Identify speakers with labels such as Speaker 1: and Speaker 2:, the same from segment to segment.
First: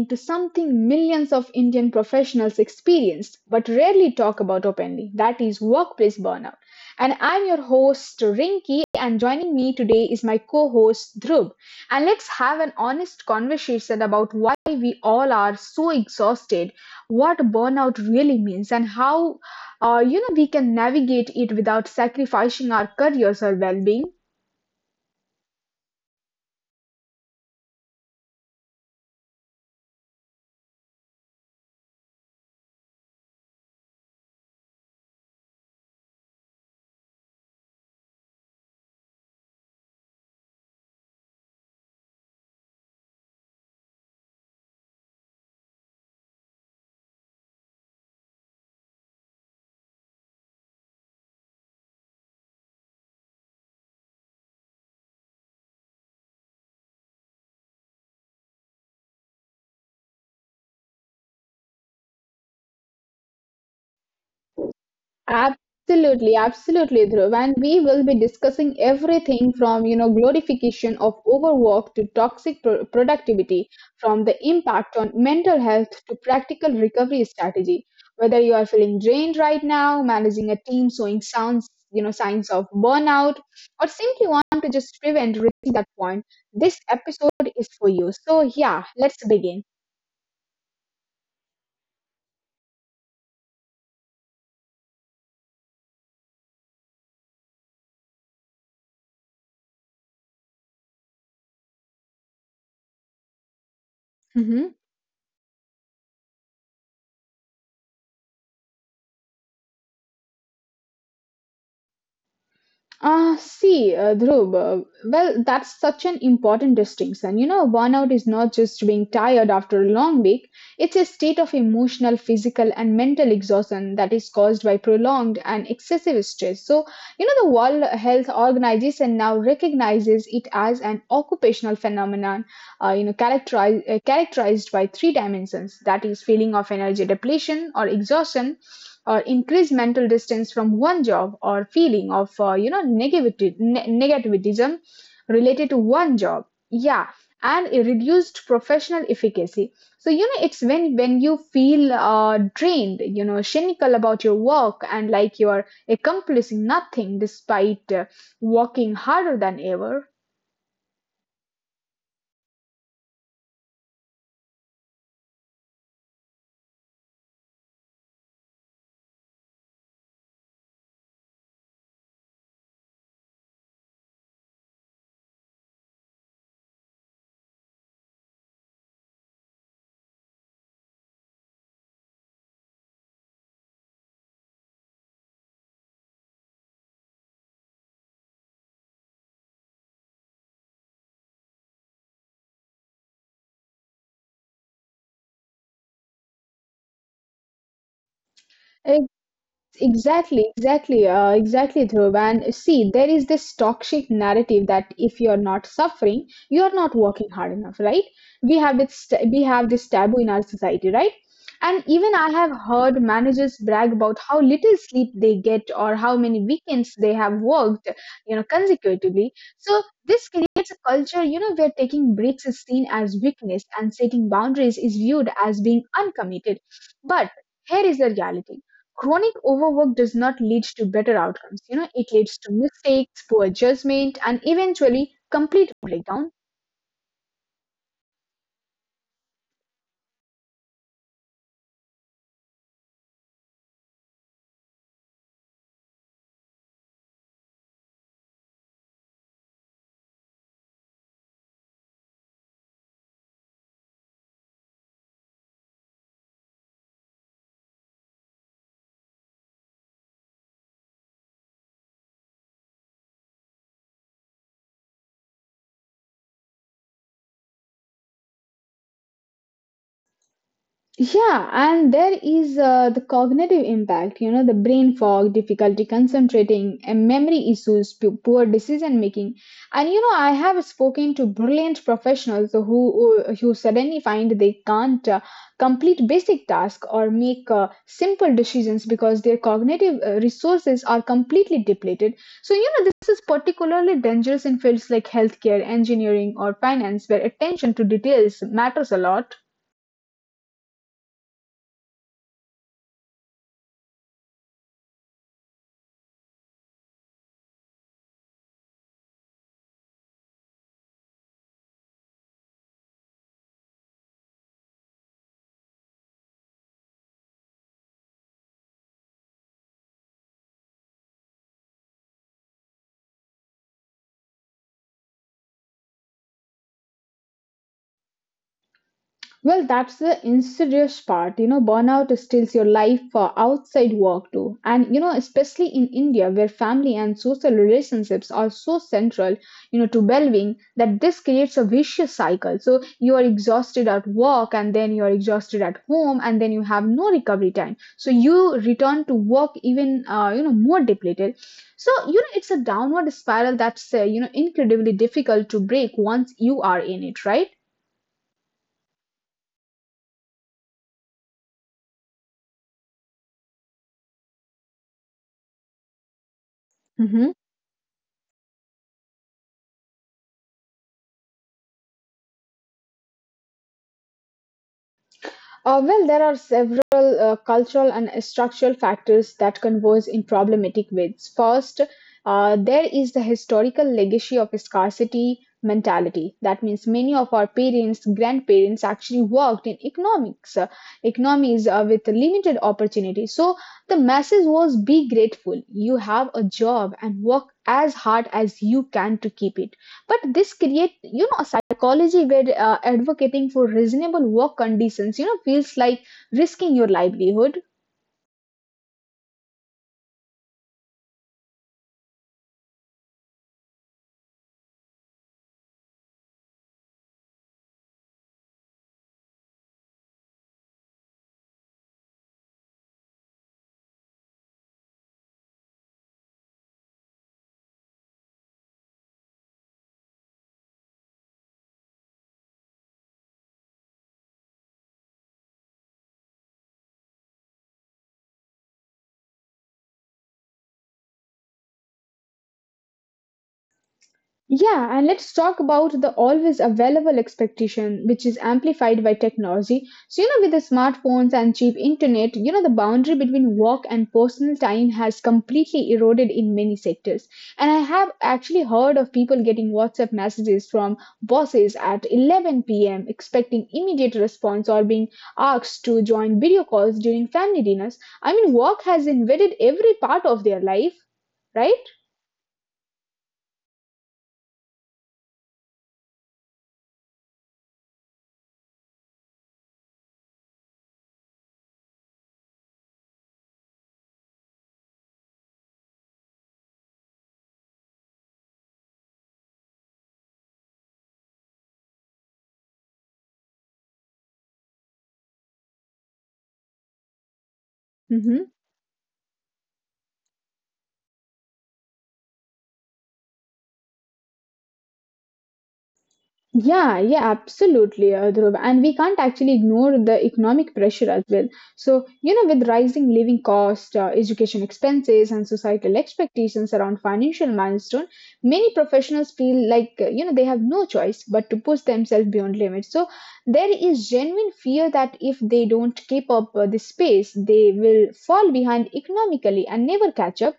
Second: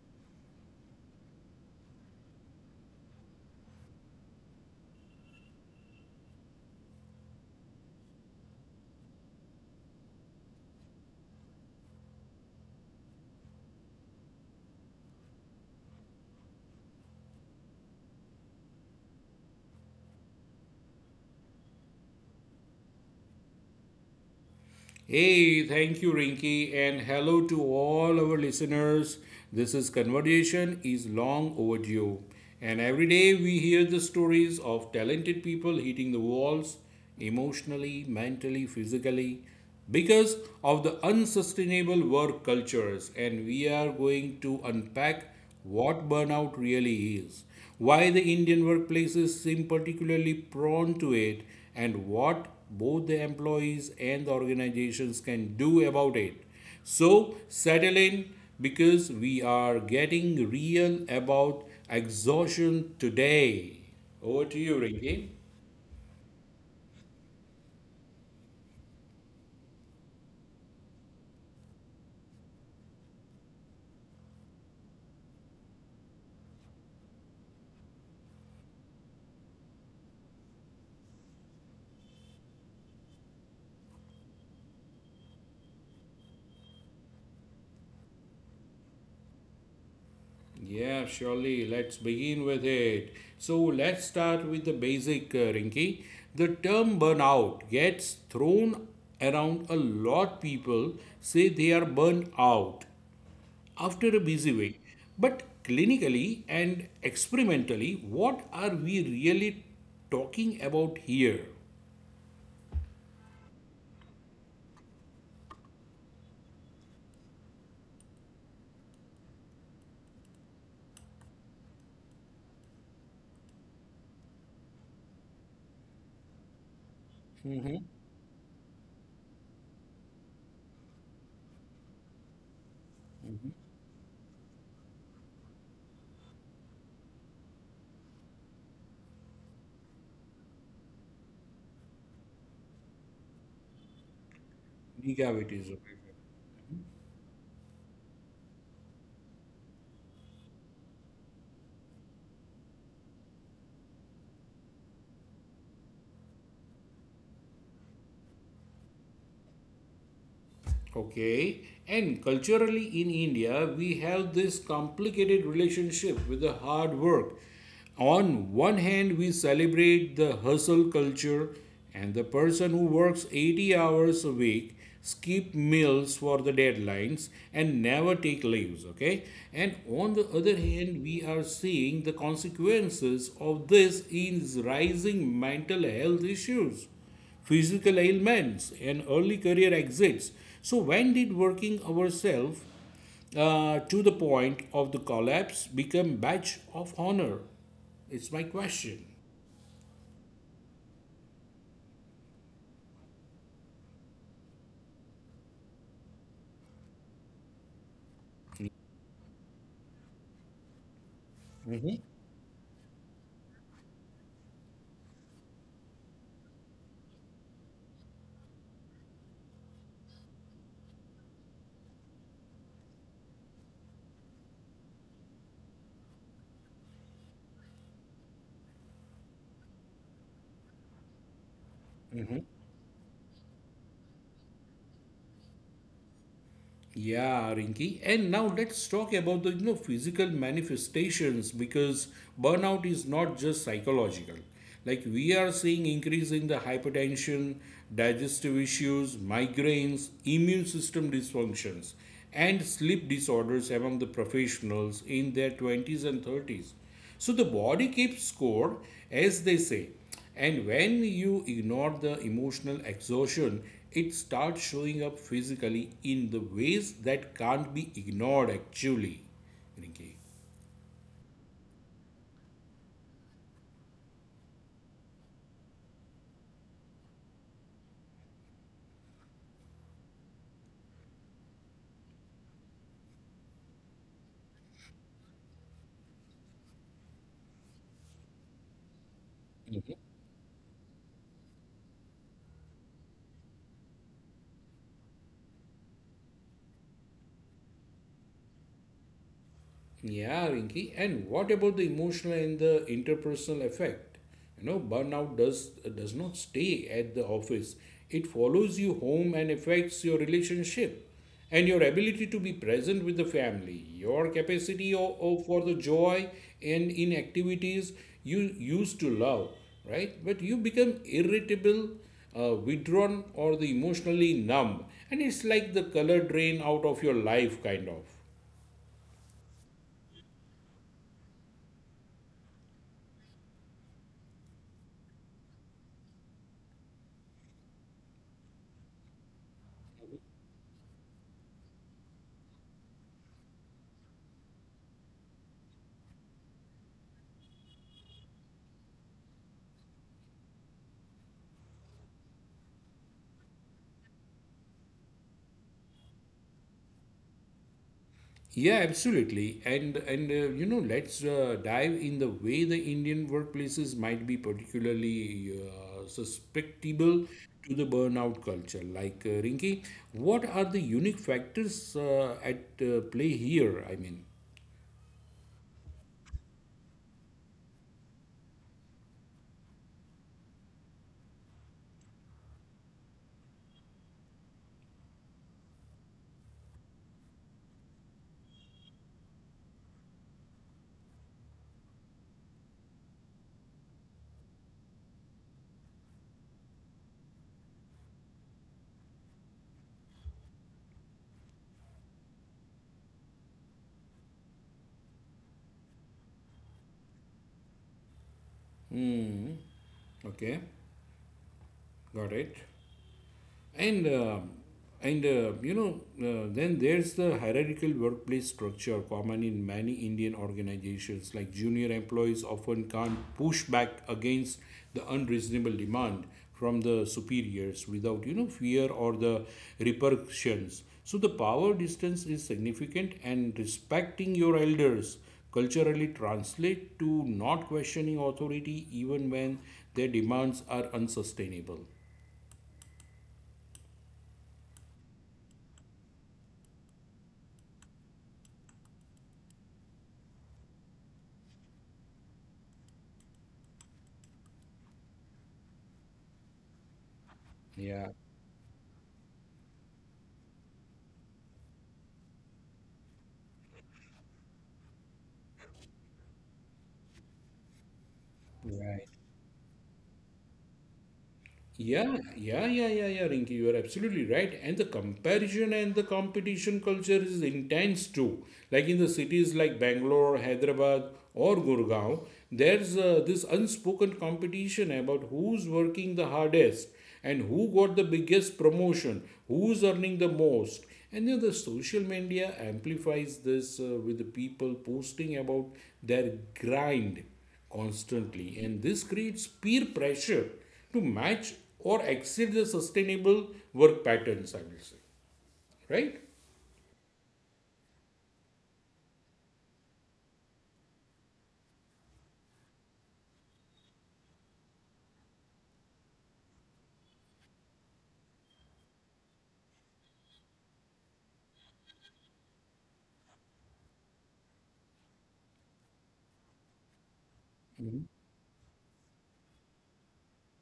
Speaker 1: into something millions of Indian professionals experience but rarely talk about openly, that is workplace burnout. And I'm your host Rinki, and joining me today is my co-host Dhruv. And let's have an honest conversation about why we all are so exhausted, what burnout really means, and how we can navigate it without sacrificing our careers or well-being.
Speaker 2: Hey, thank you, Rinky, and hello to all our listeners. This is Conversation is Long Overdue, and every day we hear the stories of talented people hitting the walls emotionally, mentally, physically because of the unsustainable work cultures, and we are going to unpack what burnout really is, why the Indian workplaces seem particularly prone to it, and what both the employees and the organizations can do about it. So, settle in because we are getting real about exhaustion today. Over to you, Rinki.
Speaker 1: Absolutely, absolutely, Dhruv. And we will be discussing everything from, you know, glorification of overwork to toxic productivity, from the impact on mental health to practical recovery strategy. Whether you are feeling drained right now, managing a team showing sounds, you know, signs of burnout, or simply want to just prevent reaching that point, this episode is for you. So yeah, let's begin.
Speaker 2: Yeah, surely. Let's begin with it. So let's start with the basic, Rinky. The term burnout gets thrown around a lot. People say they are burned out after a busy week. But clinically and experimentally, what are we really talking about here?
Speaker 1: Ah, see, Dhruv, well, that's such an important distinction. You know, burnout is not just being tired after a long week, it's a state of emotional, physical, and mental exhaustion that is caused by prolonged and excessive stress. So, you know, the World Health Organization now recognizes it as an occupational phenomenon, you know, characterized by three dimensions, that is, feeling of energy depletion or exhaustion, or increase mental distance from one job, or feeling of you know, negativity, negativism
Speaker 2: Gigawatt is
Speaker 1: related to
Speaker 2: okay.
Speaker 1: one job, yeah, and a reduced professional efficacy. So you know, it's when you feel drained, you know, cynical about your work and like you are accomplishing nothing despite working harder than ever.
Speaker 2: Okay, and culturally in India, we have this complicated relationship with the hard work. On one hand, we celebrate the hustle culture and the person who works 80 hours a week, skip meals for the deadlines, and never take leaves. Okay, and on the other hand, we are seeing the consequences of this in rising mental health issues, physical ailments, and early career exits. So, when did working ourselves to the point of the collapse become badge of honor? It's my question.
Speaker 1: Exactly, Dhruv. And see, there is this toxic narrative that if you're not suffering, you're not working hard enough, right? We have this taboo in our society, right? And even I have heard managers brag about how little sleep they get or how many weekends they have worked, you know, consecutively. So this creates a culture, you know, where taking breaks is seen as weakness and setting boundaries is viewed as being uncommitted. But here is the reality. Chronic overwork does not lead to better outcomes. You know, it leads to mistakes, poor judgment, and eventually complete breakdown.
Speaker 2: Yeah, Rinki. And now let's talk about the physical manifestations because burnout is not just psychological. Like we are seeing increase in the hypertension, digestive issues, migraines, immune system dysfunctions, and sleep disorders among the professionals in their 20s and 30s. So the body keeps score, as they say. And when you ignore the emotional exhaustion, it starts showing up physically in the ways that can't be ignored actually. Rinki.
Speaker 1: Yeah, and there is the cognitive impact, you know, the brain fog, difficulty concentrating, and memory issues, poor decision making. And you know, I have spoken to brilliant professionals who suddenly find they can't complete basic tasks or make simple decisions because their cognitive resources are completely depleted. So, you know, this is particularly dangerous in fields like healthcare, engineering, or finance, where attention to details matters a lot.
Speaker 2: Yeah, Rinki, and what about the emotional and the interpersonal effect? You know, burnout does not stay at the office. It follows you home and affects your relationship and your ability to be present with the family, your capacity for the joy and in activities you used to love, right? But you become irritable, withdrawn, or the emotionally numb, and it's like the color drain out of your life, kind of.
Speaker 1: Well, that's the insidious part. You know, burnout steals your life for outside work too. And, you know, especially in India, where family and social relationships are so central, you know, to well being, that this creates a vicious cycle. So you are exhausted at work, and then you are exhausted at home, and then you have no recovery time. So you return to work even, you know, more depleted. So, you know, it's a downward spiral that's, you know, incredibly difficult to break once you are in it, right?
Speaker 2: Yeah, absolutely. And You know, let's dive in the way the Indian workplaces might be particularly susceptible
Speaker 1: Hmm.
Speaker 2: to the burnout culture. Like Rinki, what are the unique factors at play here? I mean,
Speaker 1: Well, there are several cultural and structural factors that converge in problematic ways. First, there is the historical legacy of scarcity mentality. That means many of our parents, grandparents actually worked in economies with limited opportunity. So the message was, be grateful. You have a job, and work as hard as you can to keep it. But this create, you know, a psychology where advocating for reasonable work conditions, you know, feels like risking your livelihood.
Speaker 2: hmm, okay, got it. And um then there's the hierarchical workplace structure common in many Indian organizations. Like junior employees often can't push back against the unreasonable demand from the superiors without you know fear or the repercussions. So the power distance is significant, and respecting your elders culturally translate to not questioning authority even when their demands are unsustainable.
Speaker 1: Yeah, and let's talk about the always available expectation, which is amplified by technology. So, you know, with the smartphones and cheap internet, you know, the boundary between work and personal time has completely eroded in many sectors. And I have actually heard of people getting WhatsApp messages from bosses at 11 p.m., expecting immediate response, or being asked to join video calls during family dinners. I mean, work has invaded every part of their life, right?
Speaker 2: Yeah, Rinki, you are absolutely right. And the comparison and the competition culture is intense too. Like in the cities like Bangalore, Hyderabad, or Gurgaon, there's this unspoken competition about who's working the hardest and who got the biggest promotion, who's earning the most. And then the social media amplifies this with the people posting about their grind
Speaker 1: Mm-hmm.
Speaker 2: constantly, and this creates peer pressure to match or exceed the sustainable work patterns, I will say, right?
Speaker 1: Yeah, yeah, absolutely, Dhruv. And we can't actually ignore the economic pressure as well. So, you know, with rising living costs, education expenses, and societal expectations around financial milestone, many professionals feel like, you know, they have no choice but to push themselves beyond limits. So, there is genuine fear that if they don't keep up this pace, they will fall behind economically and never catch up.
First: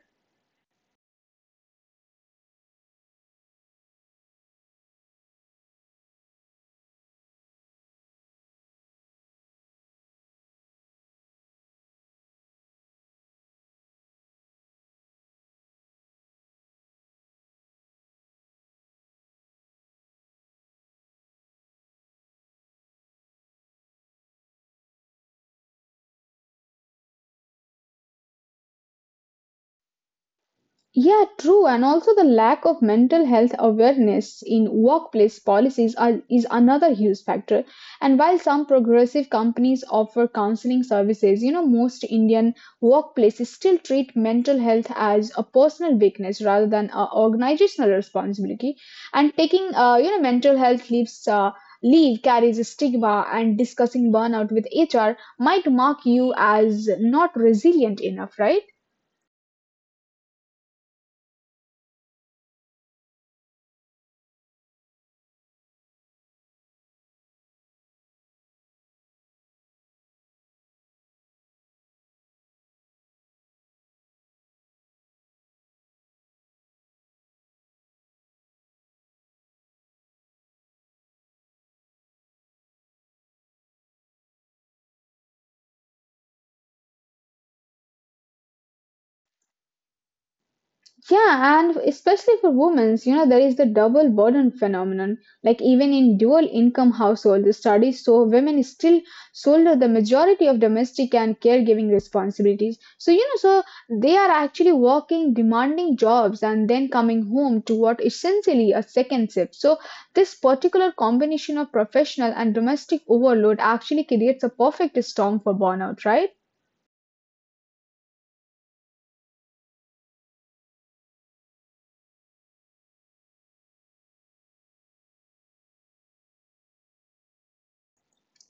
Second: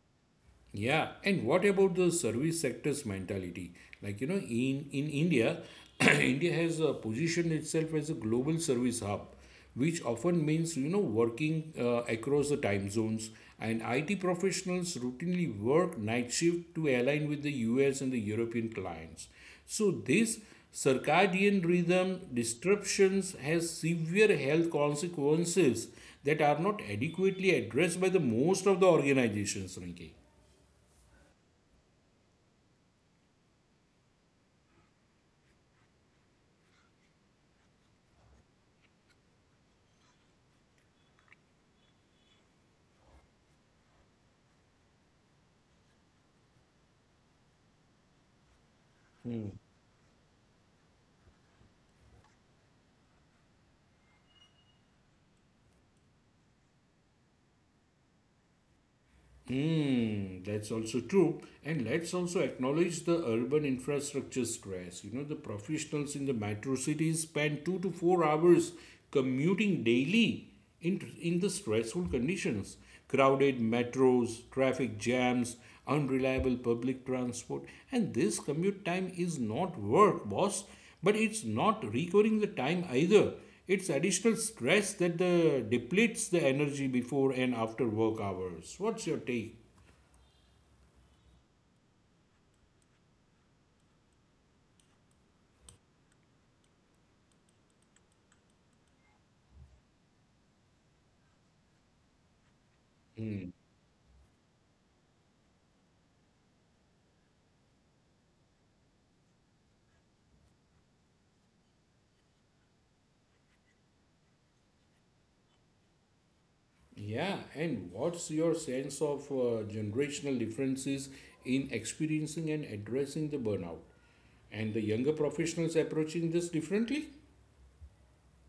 Speaker 2: Yeah, and what about the service sector's mentality? Like, you know, in India, India has positioned itself as a global service hub, which often means, you know, working across the time zones. And IT professionals routinely work night shift to align with the US and the European clients. So, this circadian rhythm disruptions has severe health consequences that are not adequately addressed by the most of the organizations, Rinki.
Speaker 1: Yeah, true. And also the lack of mental health awareness in workplace policies are, is another huge factor. And while some progressive companies offer counseling services, you know, most Indian workplaces still treat mental health as a personal weakness rather than a organizational responsibility. And taking, you know, mental health leave carries a stigma, and discussing burnout with HR might mark you as not resilient enough, right?
Speaker 2: Hmm, that's also true. And let's also acknowledge the urban infrastructure stress. You know, the professionals in the metro cities spend 2 to 4 hours commuting daily in the stressful conditions. Crowded metros, traffic jams, unreliable public transport. And this commute time is not work, boss. But it's not recovering the time either. It's additional stress that the depletes the energy before and after work hours. What's your take?
Speaker 1: Yeah, and especially for women, you know, there is the double burden phenomenon. Like even in dual income households, the studies show women still shoulder the majority of domestic and caregiving responsibilities. So, you know, so they are actually working demanding jobs and then coming home to what essentially a second shift. So this particular combination of professional and domestic overload actually creates a perfect storm for burnout, right?
Speaker 2: Yeah, and what's your sense of generational differences in experiencing and addressing the burnout? And the younger professionals approaching this differently?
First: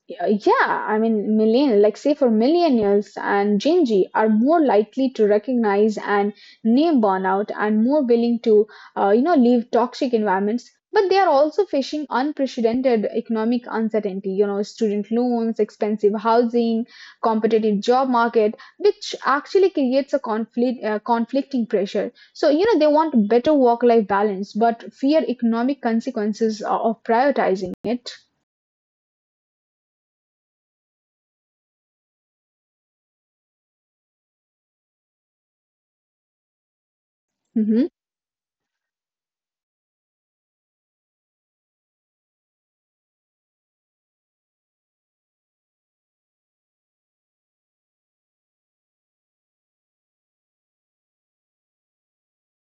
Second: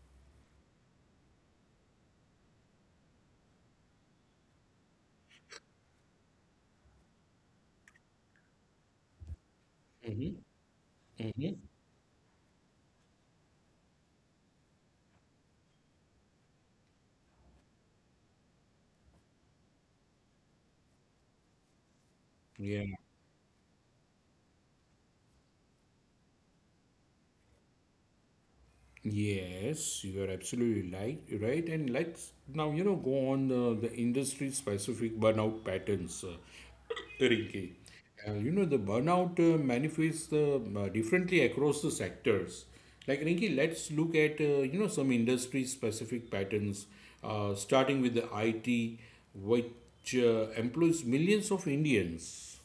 Speaker 1: Yeah, I mean, million, like say for millennials and Gen Z are more likely to recognize and name burnout, and more willing to, you know, leave toxic environments. But they are also facing unprecedented economic uncertainty, you know, student loans, expensive housing, competitive job market, which actually creates a conflicting pressure. So, you know,
Speaker 2: Yeah.
Speaker 1: they want better work-life balance but fear economic consequences of prioritizing it.
Speaker 2: Yes, you are absolutely like, right. And let's now, you know, go on the industry specific burnout patterns, Rinki.
Speaker 1: Mhm.
Speaker 2: You know, the burnout manifests differently across the sectors. Like, Rinki, let's look at, you know, some industry specific patterns, starting with the IT, which employs millions of Indians,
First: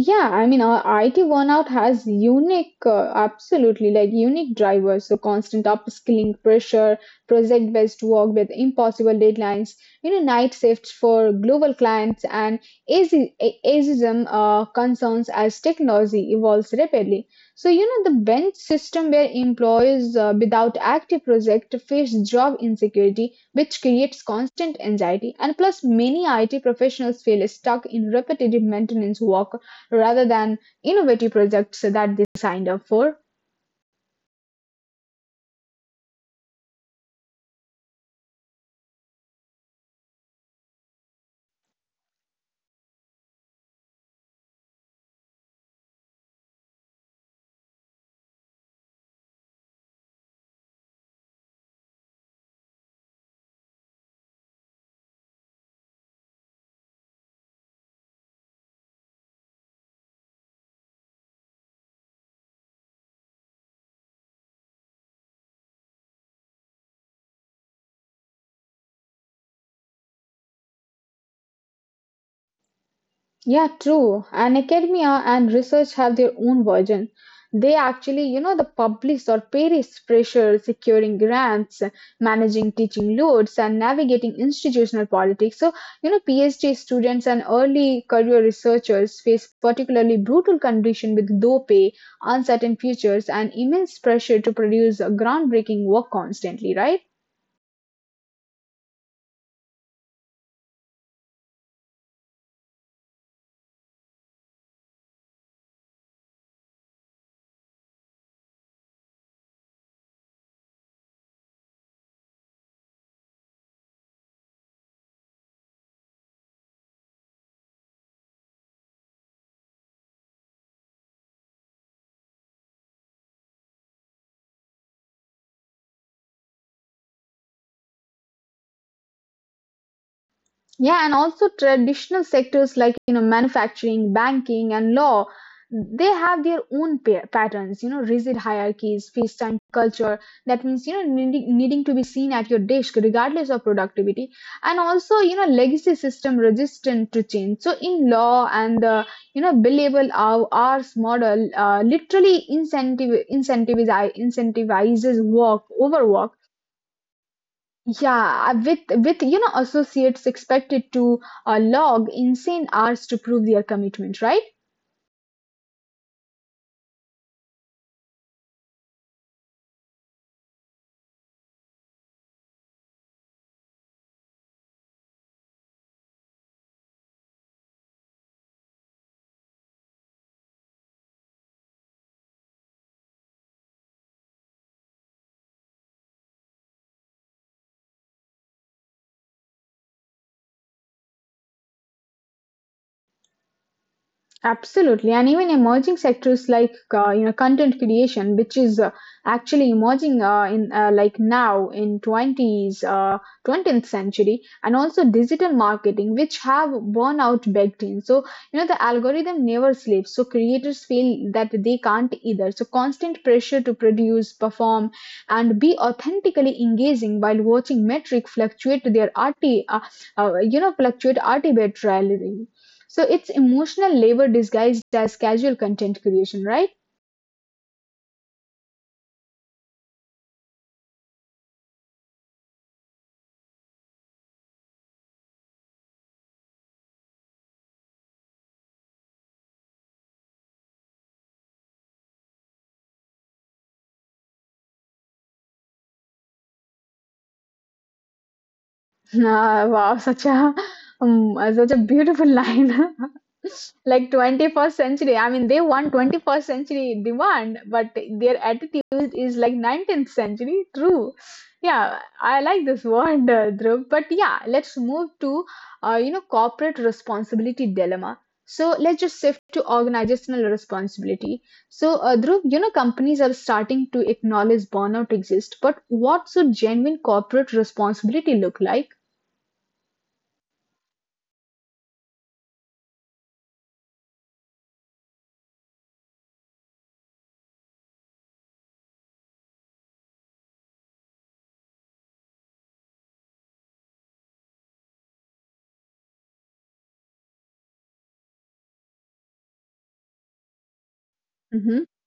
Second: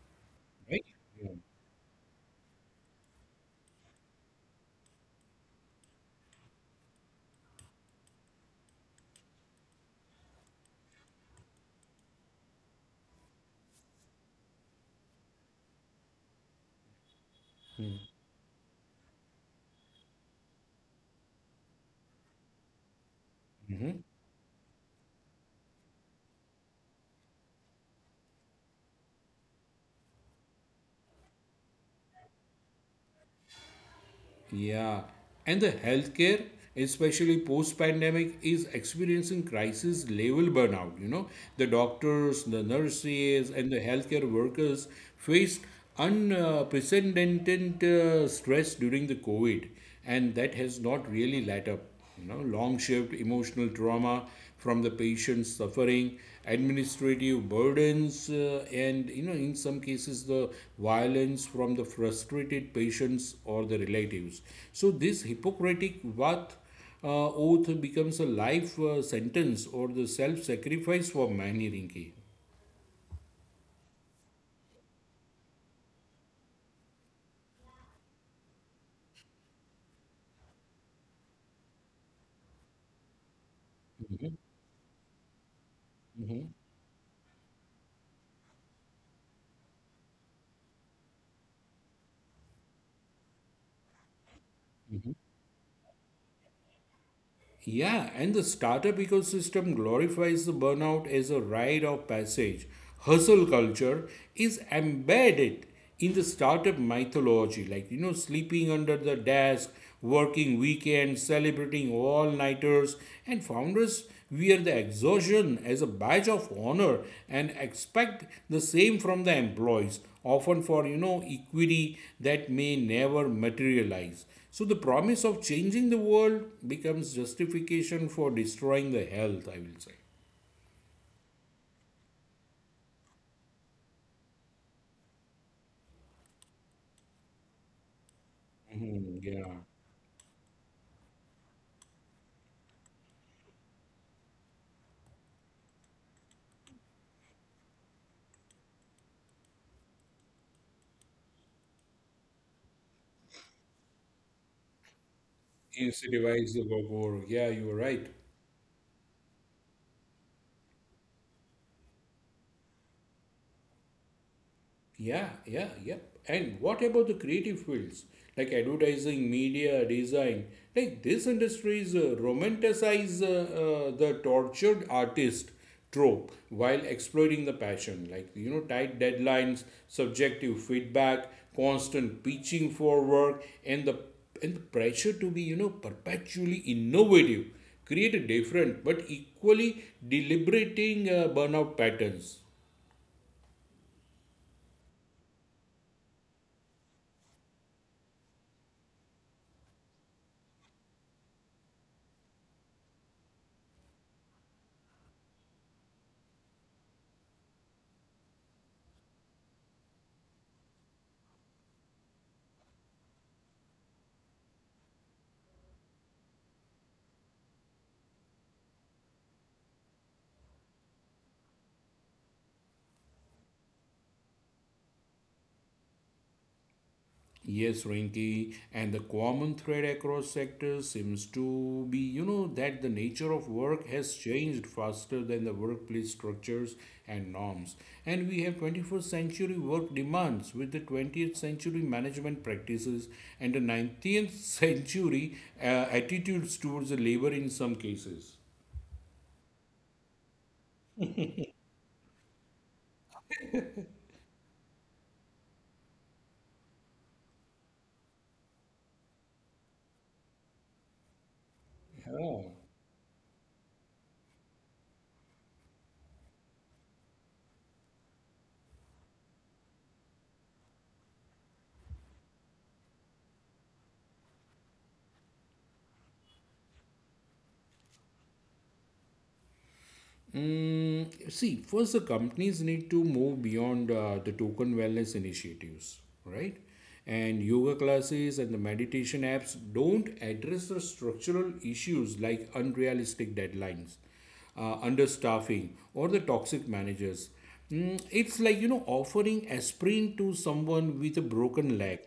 Speaker 1: Yeah, I mean, our
Speaker 2: right?
Speaker 1: IT burnout has unique, absolutely like unique drivers. So constant upskilling pressure, project-based work with impossible deadlines, you know, night shifts for global clients, and ageism concerns as technology evolves rapidly. So you know, the bench system where employees without active project face job insecurity, which creates constant anxiety, and plus many IT professionals feel stuck in repetitive maintenance work rather than innovative projects that they signed up for.
Speaker 2: Yeah, and the healthcare, especially post-pandemic, is experiencing crisis level burnout. You know, the doctors, the nurses, and the healthcare workers faced unprecedented stress during the COVID, and that has not really let up. You know, long shift, emotional trauma from the patient's suffering, administrative burdens, and you know, in some cases, the violence from the frustrated patients or the relatives. So this Hippocratic Vat oath becomes a life sentence or the self-sacrifice for many, Rinki.
Speaker 1: Yeah, true. And academia and research have their own version. They actually, you know, the public or Paris pressure securing grants, managing teaching loads, and navigating institutional politics. So, you know, PhD students and early career researchers face particularly brutal conditions with low pay, uncertain futures, and immense pressure to produce a groundbreaking work constantly, right?
Speaker 2: Yeah, and the startup ecosystem glorifies the burnout as a rite of passage. Hustle culture is embedded in the startup mythology, like, you know, sleeping under the desk, working weekends, celebrating all nighters, and founders wear the exhaustion as a badge of honor and expect the same from the employees, often for you know equity that may never materialize. So the promise of changing the world becomes justification for destroying the health, I will say.
Speaker 1: Yeah, and also traditional sectors like, you know, manufacturing, banking, and law, they have their own patterns. You know, rigid hierarchies,
Speaker 2: Mhm.
Speaker 1: feast
Speaker 2: Yeah.
Speaker 1: time culture. That means, you know, needing to be seen at your desk regardless of productivity, and also you know legacy system resistant to change. So in law and the, you know, billable hours model, literally incentive incentivize incentivizes work overwork,
Speaker 2: Incentivize the work. Yeah, you are right.
Speaker 1: yeah, with you know associates expected to log insane hours to prove their commitment, right?
Speaker 2: Yeah. And what about the creative fields like advertising, media, design? Like these industries romanticize the tortured artist trope while exploiting the passion, like you know, tight deadlines, subjective feedback, constant pitching for work, and the pressure to be you know perpetually innovative create a different but equally deliberating burnout patterns.
Speaker 1: Absolutely, and even emerging sectors like, you know, content creation, which is actually emerging in like now in twenties 20th century, and also digital marketing, which have worn out baked in. So you know the algorithm never sleeps, so creators feel that they can't either. So constant pressure to produce, perform, and be authentically engaging while watching metric fluctuate their arti you know fluctuate arbitrarily. So it's emotional labor disguised as casual content creation, right?
Speaker 2: Yes, Rinky, and the common thread across sectors seems to be, you know, that the nature of work has changed faster than the workplace structures and norms. And we have 21st century work demands with the 20th century management practices and the 19th century attitudes towards the labor in some cases.
Speaker 1: Ah, wow, such a such a beautiful line. Like 21st century, I mean, they want 21st century demand but their attitude is like 19th century, true. Yeah, I
Speaker 2: Yeah.
Speaker 1: like this word, Dhruv. But yeah, let's move to you know, corporate responsibility dilemma. So let's just shift to organizational responsibility. So Dhruv, you know, companies are starting to acknowledge burnout exists, but what should genuine corporate responsibility look like?
Speaker 2: Mm, see, first, the companies need to move beyond the token wellness initiatives, right? And yoga classes and the meditation apps don't address the structural issues like unrealistic deadlines, understaffing, or the toxic managers. Mm, it's like, you know, offering aspirin to someone with a broken
Speaker 1: Mm-hmm.
Speaker 2: leg.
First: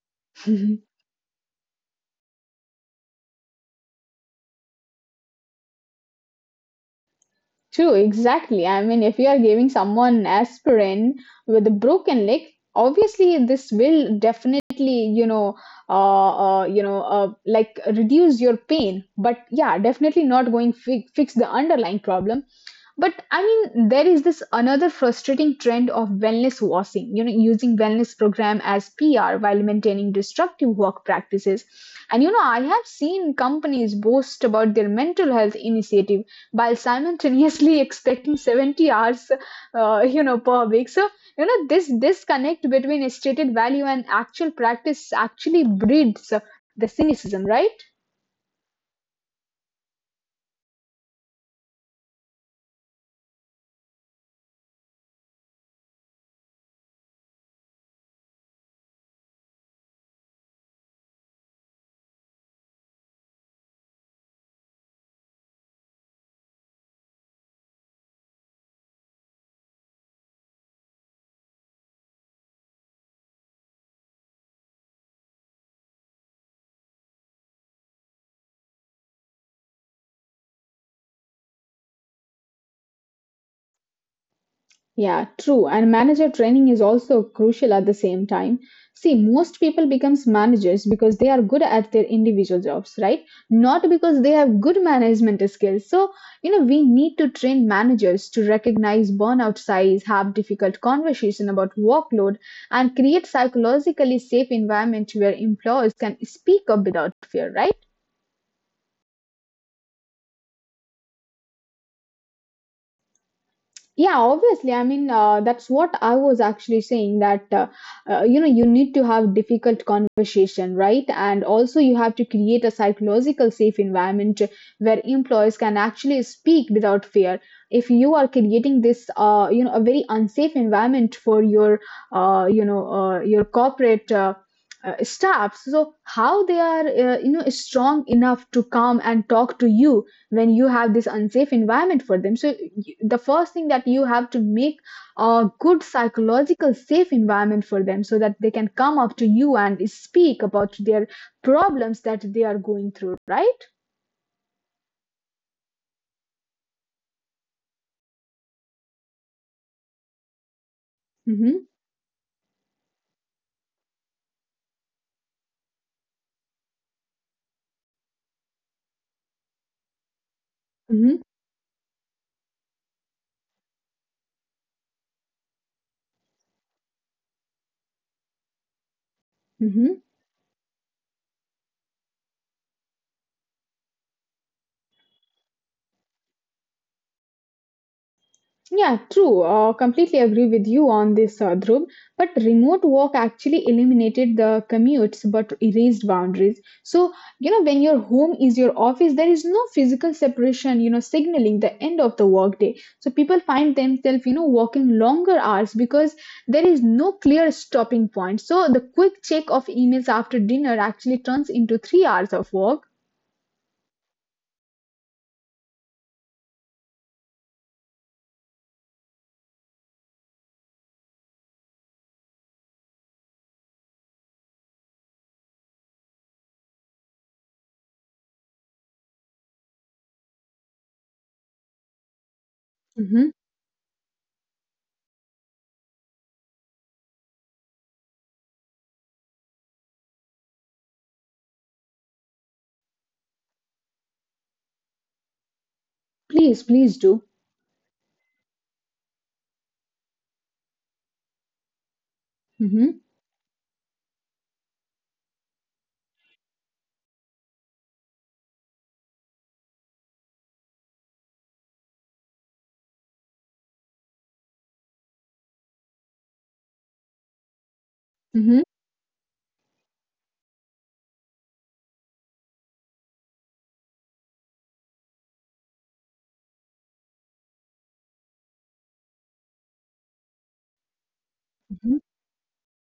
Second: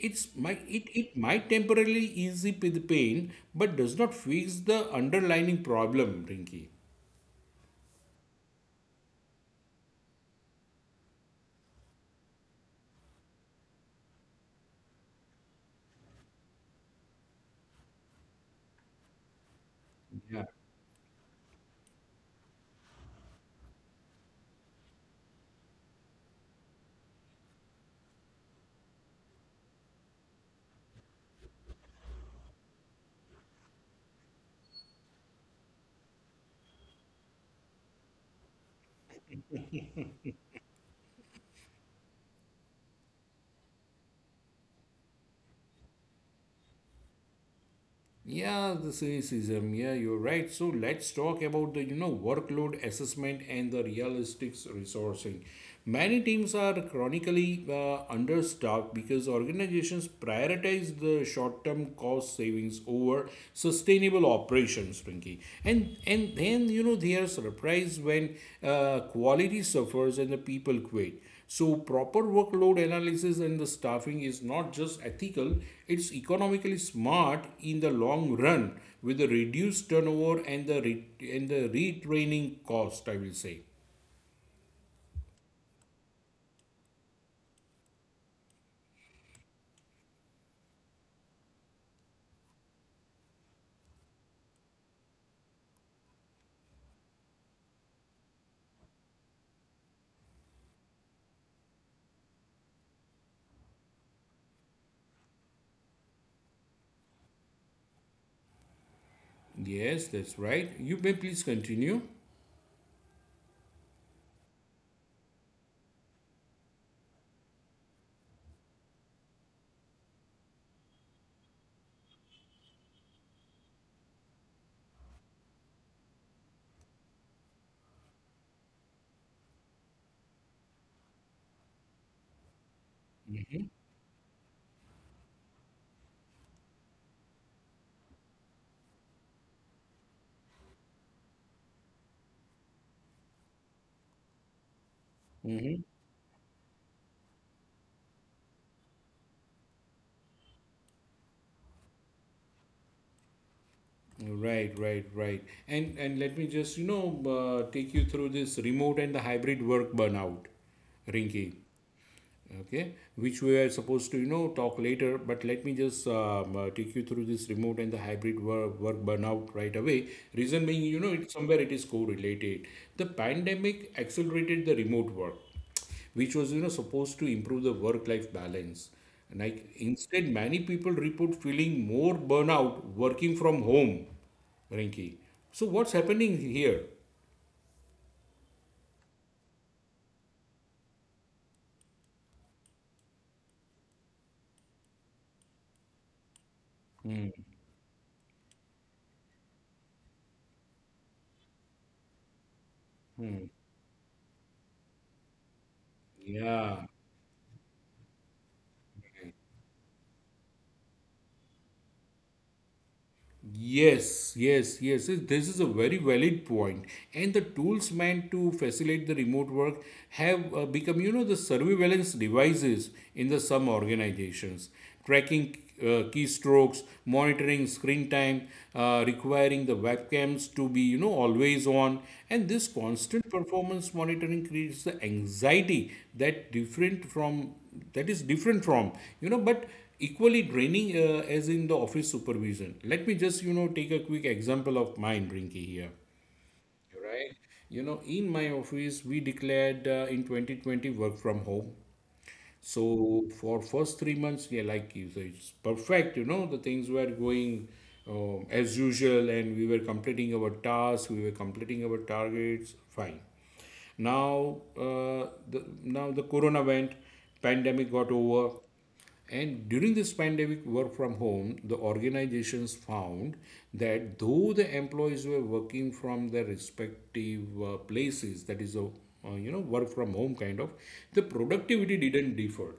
Speaker 2: It's might it, it might temporarily ease the pain, but does not fix the underlying problem, Rinky.
Speaker 1: True, exactly. I mean, if you are giving someone aspirin with a broken leg, obviously this will definitely, you know, like reduce your pain. But yeah, definitely not going fix the underlying problem. But I mean, there is this another frustrating trend of wellness washing, you know, using wellness program as PR while maintaining destructive work practices. And you know, I have seen companies boast about their mental health initiative while simultaneously expecting 70 hours, you know, per week. So, you know, this disconnect between stated value and actual practice actually breeds the cynicism, right?
Speaker 2: Yeah, the cynicism. Yeah, you're right. So let's talk about the you know workload assessment and the realistic resourcing. Many teams are chronically understaffed because organizations prioritize the short-term cost savings over sustainable operations, Frankie. And then you know they are surprised when quality suffers and the people quit. So, proper workload analysis and the staffing is not just ethical, it's economically smart in the long run with the reduced turnover and the retraining cost, I will say.
Speaker 1: Yeah, true. And manager training is also crucial at the same time. See, most people becomes managers because they are good at their individual jobs, right? Not because they have good management skills. So, you know, we need to train managers to recognize burnout size, have difficult conversation about workload, and create psychologically safe environment where employees can speak up without fear, right?
Speaker 2: Yes, that's right. You may please continue.
Speaker 1: Yeah, obviously, that's what I was actually saying, that you know, you need to have difficult conversation, right? And also you have to create a psychological safe environment where employees can actually speak without fear. If you are creating this you know, a very unsafe environment for your your corporate staffs, so how they are you know, strong enough to come and talk to you when you have this unsafe environment for them? So the first thing that you have to make a good psychological safe environment for them, so that they can come up to you and speak about their problems that they are going through, right?
Speaker 2: Right. And let me just, you know, take you through this remote and the hybrid work burnout, Rinki.
Speaker 1: Mm-hmm,
Speaker 2: Okay, which we are supposed to you know talk later, but let me just take you through this remote and the hybrid work burnout right away, reason being you know
Speaker 1: mm-hmm,
Speaker 2: it somewhere it is correlated. The pandemic accelerated the remote work, which was you know supposed to improve the work life balance, and like
Speaker 1: mm-hmm.
Speaker 2: instead many people report feeling more burnout working from home, Rinki. So what's happening here?
Speaker 1: Yeah, true. Completely agree with you on this, Dhruv. But remote work actually eliminated the commutes but erased boundaries. So, you know, when your home is your office, there is no physical separation, you know, signaling the end of the workday. So people find themselves, you know, working longer hours because there is
Speaker 2: Yeah.
Speaker 1: no clear stopping point. So the quick check of emails after dinner actually turns into 3 hours of work.
Speaker 2: Yes. This is a very valid point. And the tools meant to facilitate the remote work have become, you know, the surveillance devices in the some organizations, tracking keystrokes, monitoring screen time, requiring the webcams to be, you know, always on. And this
Speaker 1: Hmm.
Speaker 2: constant performance monitoring creates the anxiety that different from that is different from, you know, but equally draining as in the office supervision. Let me just you know take a quick example of mine, Rinky, here,
Speaker 1: Please, please do.
Speaker 2: right? You know, in my office we declared in 2020 work from home.
Speaker 1: Hmm.
Speaker 2: So for first 3 months, yeah, like you say it's perfect, you know, the things were going as usual and we were completing our tasks, we were completing our targets, fine. Now uh, the now the corona went, pandemic got
Speaker 1: Hmm.
Speaker 2: over. And during this pandemic work from home, the organizations found that though the employees were working from their respective places, that is a you know work from home kind of, the
Speaker 1: Hmm.
Speaker 2: productivity didn't differ.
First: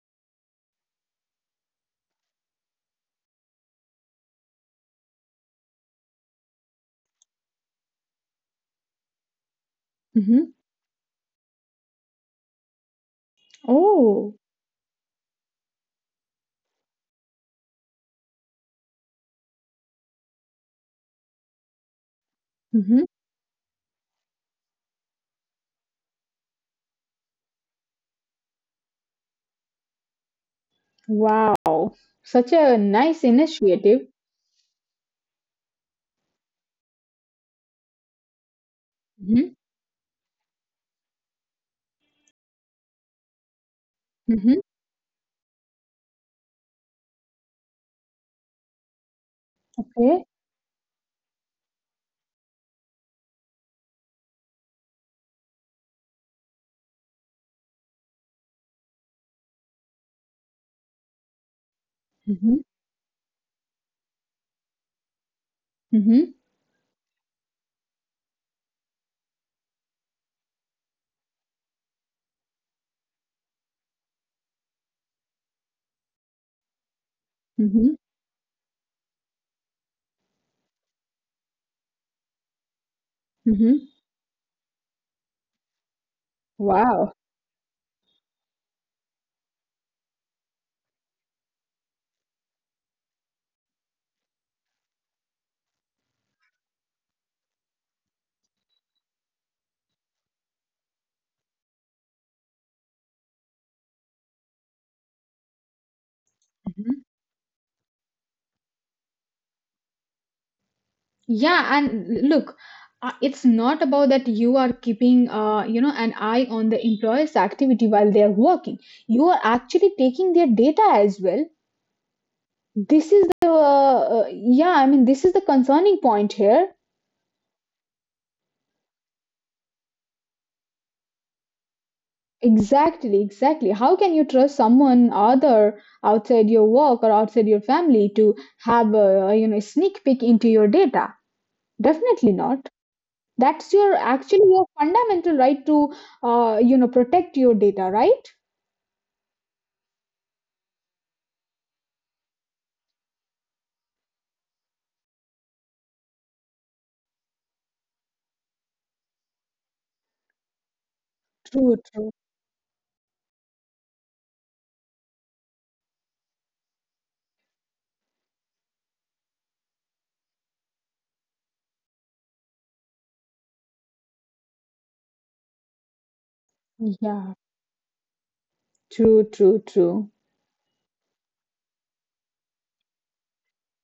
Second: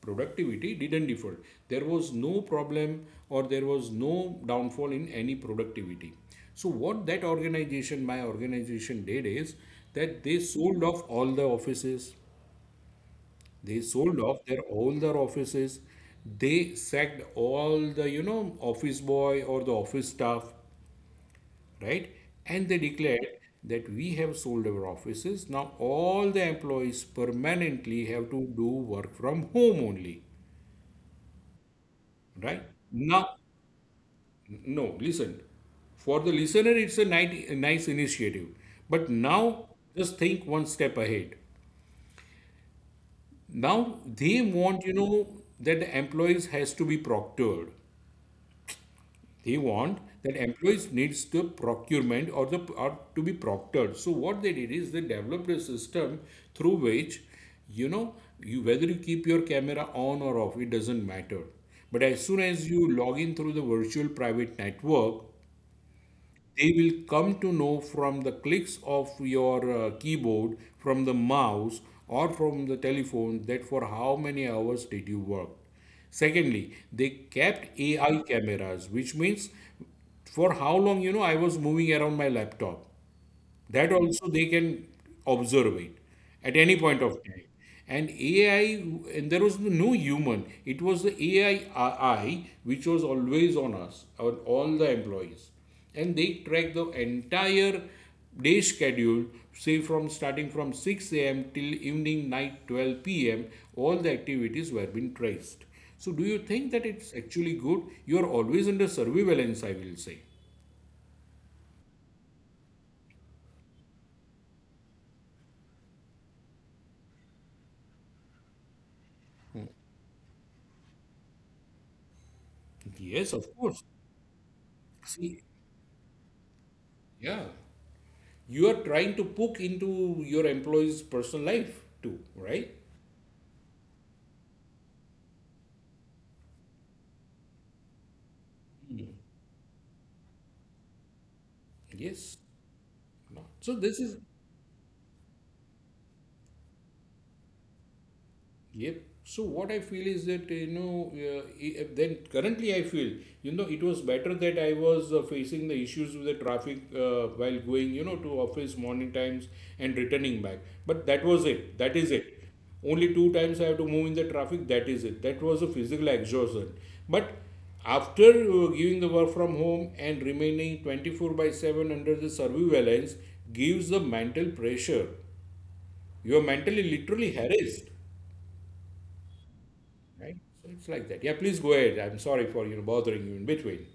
Speaker 2: Productivity didn't differ. There was no problem or there was no downfall in any productivity. So what that organization, my organization did is that they
Speaker 1: Hmm.
Speaker 2: sold off all the offices. they sold
Speaker 1: Oh.
Speaker 2: off their all their offices. They sacked all the, you know, office boy or the office staff, right? And they
Speaker 1: Mhm.
Speaker 2: declared that we have sold our offices. Now all the employees permanently have to do work from home only,
Speaker 1: Wow, such
Speaker 2: right?
Speaker 1: a nice
Speaker 2: Now,
Speaker 1: initiative.
Speaker 2: no, listen. For the listener, it's a nice, nice initiative. But
Speaker 1: Mhm,
Speaker 2: now, just think one step ahead. Now they
Speaker 1: mhm.
Speaker 2: want, you know, that the employees has to be proctored. They want
Speaker 1: Okay.
Speaker 2: that employees needs the procurement or the or to be proctored. So what they did is they developed a system through which, you know, you whether you keep your camera on or off, it doesn't matter, but as soon
Speaker 1: Mhm,
Speaker 2: as you log in through the virtual private network,
Speaker 1: mhm,
Speaker 2: they will come to know from the clicks of your keyboard, from the mouse, or from the telephone that for how many hours did you work. Secondly, they kept
Speaker 1: mhm,
Speaker 2: AI cameras, which means for how long, you know, I was moving around my laptop.
Speaker 1: mhm.
Speaker 2: That also they can observe it at any point of
Speaker 1: Wow.
Speaker 2: time. And AI, and there was no human. It was the AI which was always on us, on all the employees. And they track the entire day schedule, say from starting from 6 a.m. till evening night 12 p.m. All the activities were being traced. So do you think that it's
Speaker 1: Mhm.
Speaker 2: actually good? You are always under surveillance, I will say.
Speaker 1: Yeah, and look, it's not about that you are keeping, you know, an eye on the employer's activity while they are working. You are actually taking their data as well.
Speaker 2: Yes,
Speaker 1: This is
Speaker 2: of
Speaker 1: the,
Speaker 2: course.
Speaker 1: yeah, I mean, this
Speaker 2: See,
Speaker 1: is the concerning point here.
Speaker 2: yeah, you are trying to poke into your employee's personal life too, right?
Speaker 1: Exactly, exactly. How can you trust someone other outside your work or outside your family to have, a you know, a sneak peek into your data?
Speaker 2: Yes.
Speaker 1: Definitely not.
Speaker 2: No. So
Speaker 1: That's your
Speaker 2: this is.
Speaker 1: actually your fundamental right to, you know, protect your data, right?
Speaker 2: Yep. So what I feel is that, you know, then currently I feel, you know, it was better that I was facing the issues with the traffic while going, you know, to office morning times and returning back. But that was it.
Speaker 1: True,
Speaker 2: That is
Speaker 1: true.
Speaker 2: it. Only two times I have to move in the traffic. That is it. That was a physical exhaustion. But after giving the work from home and remaining 24 by 7 under the surveillance gives the mental pressure. You are mentally literally
Speaker 1: Yeah,
Speaker 2: harassed,
Speaker 1: true, true, true.
Speaker 2: right? So it's like that. Yeah, please go ahead. I'm sorry for, you know, bothering you in between.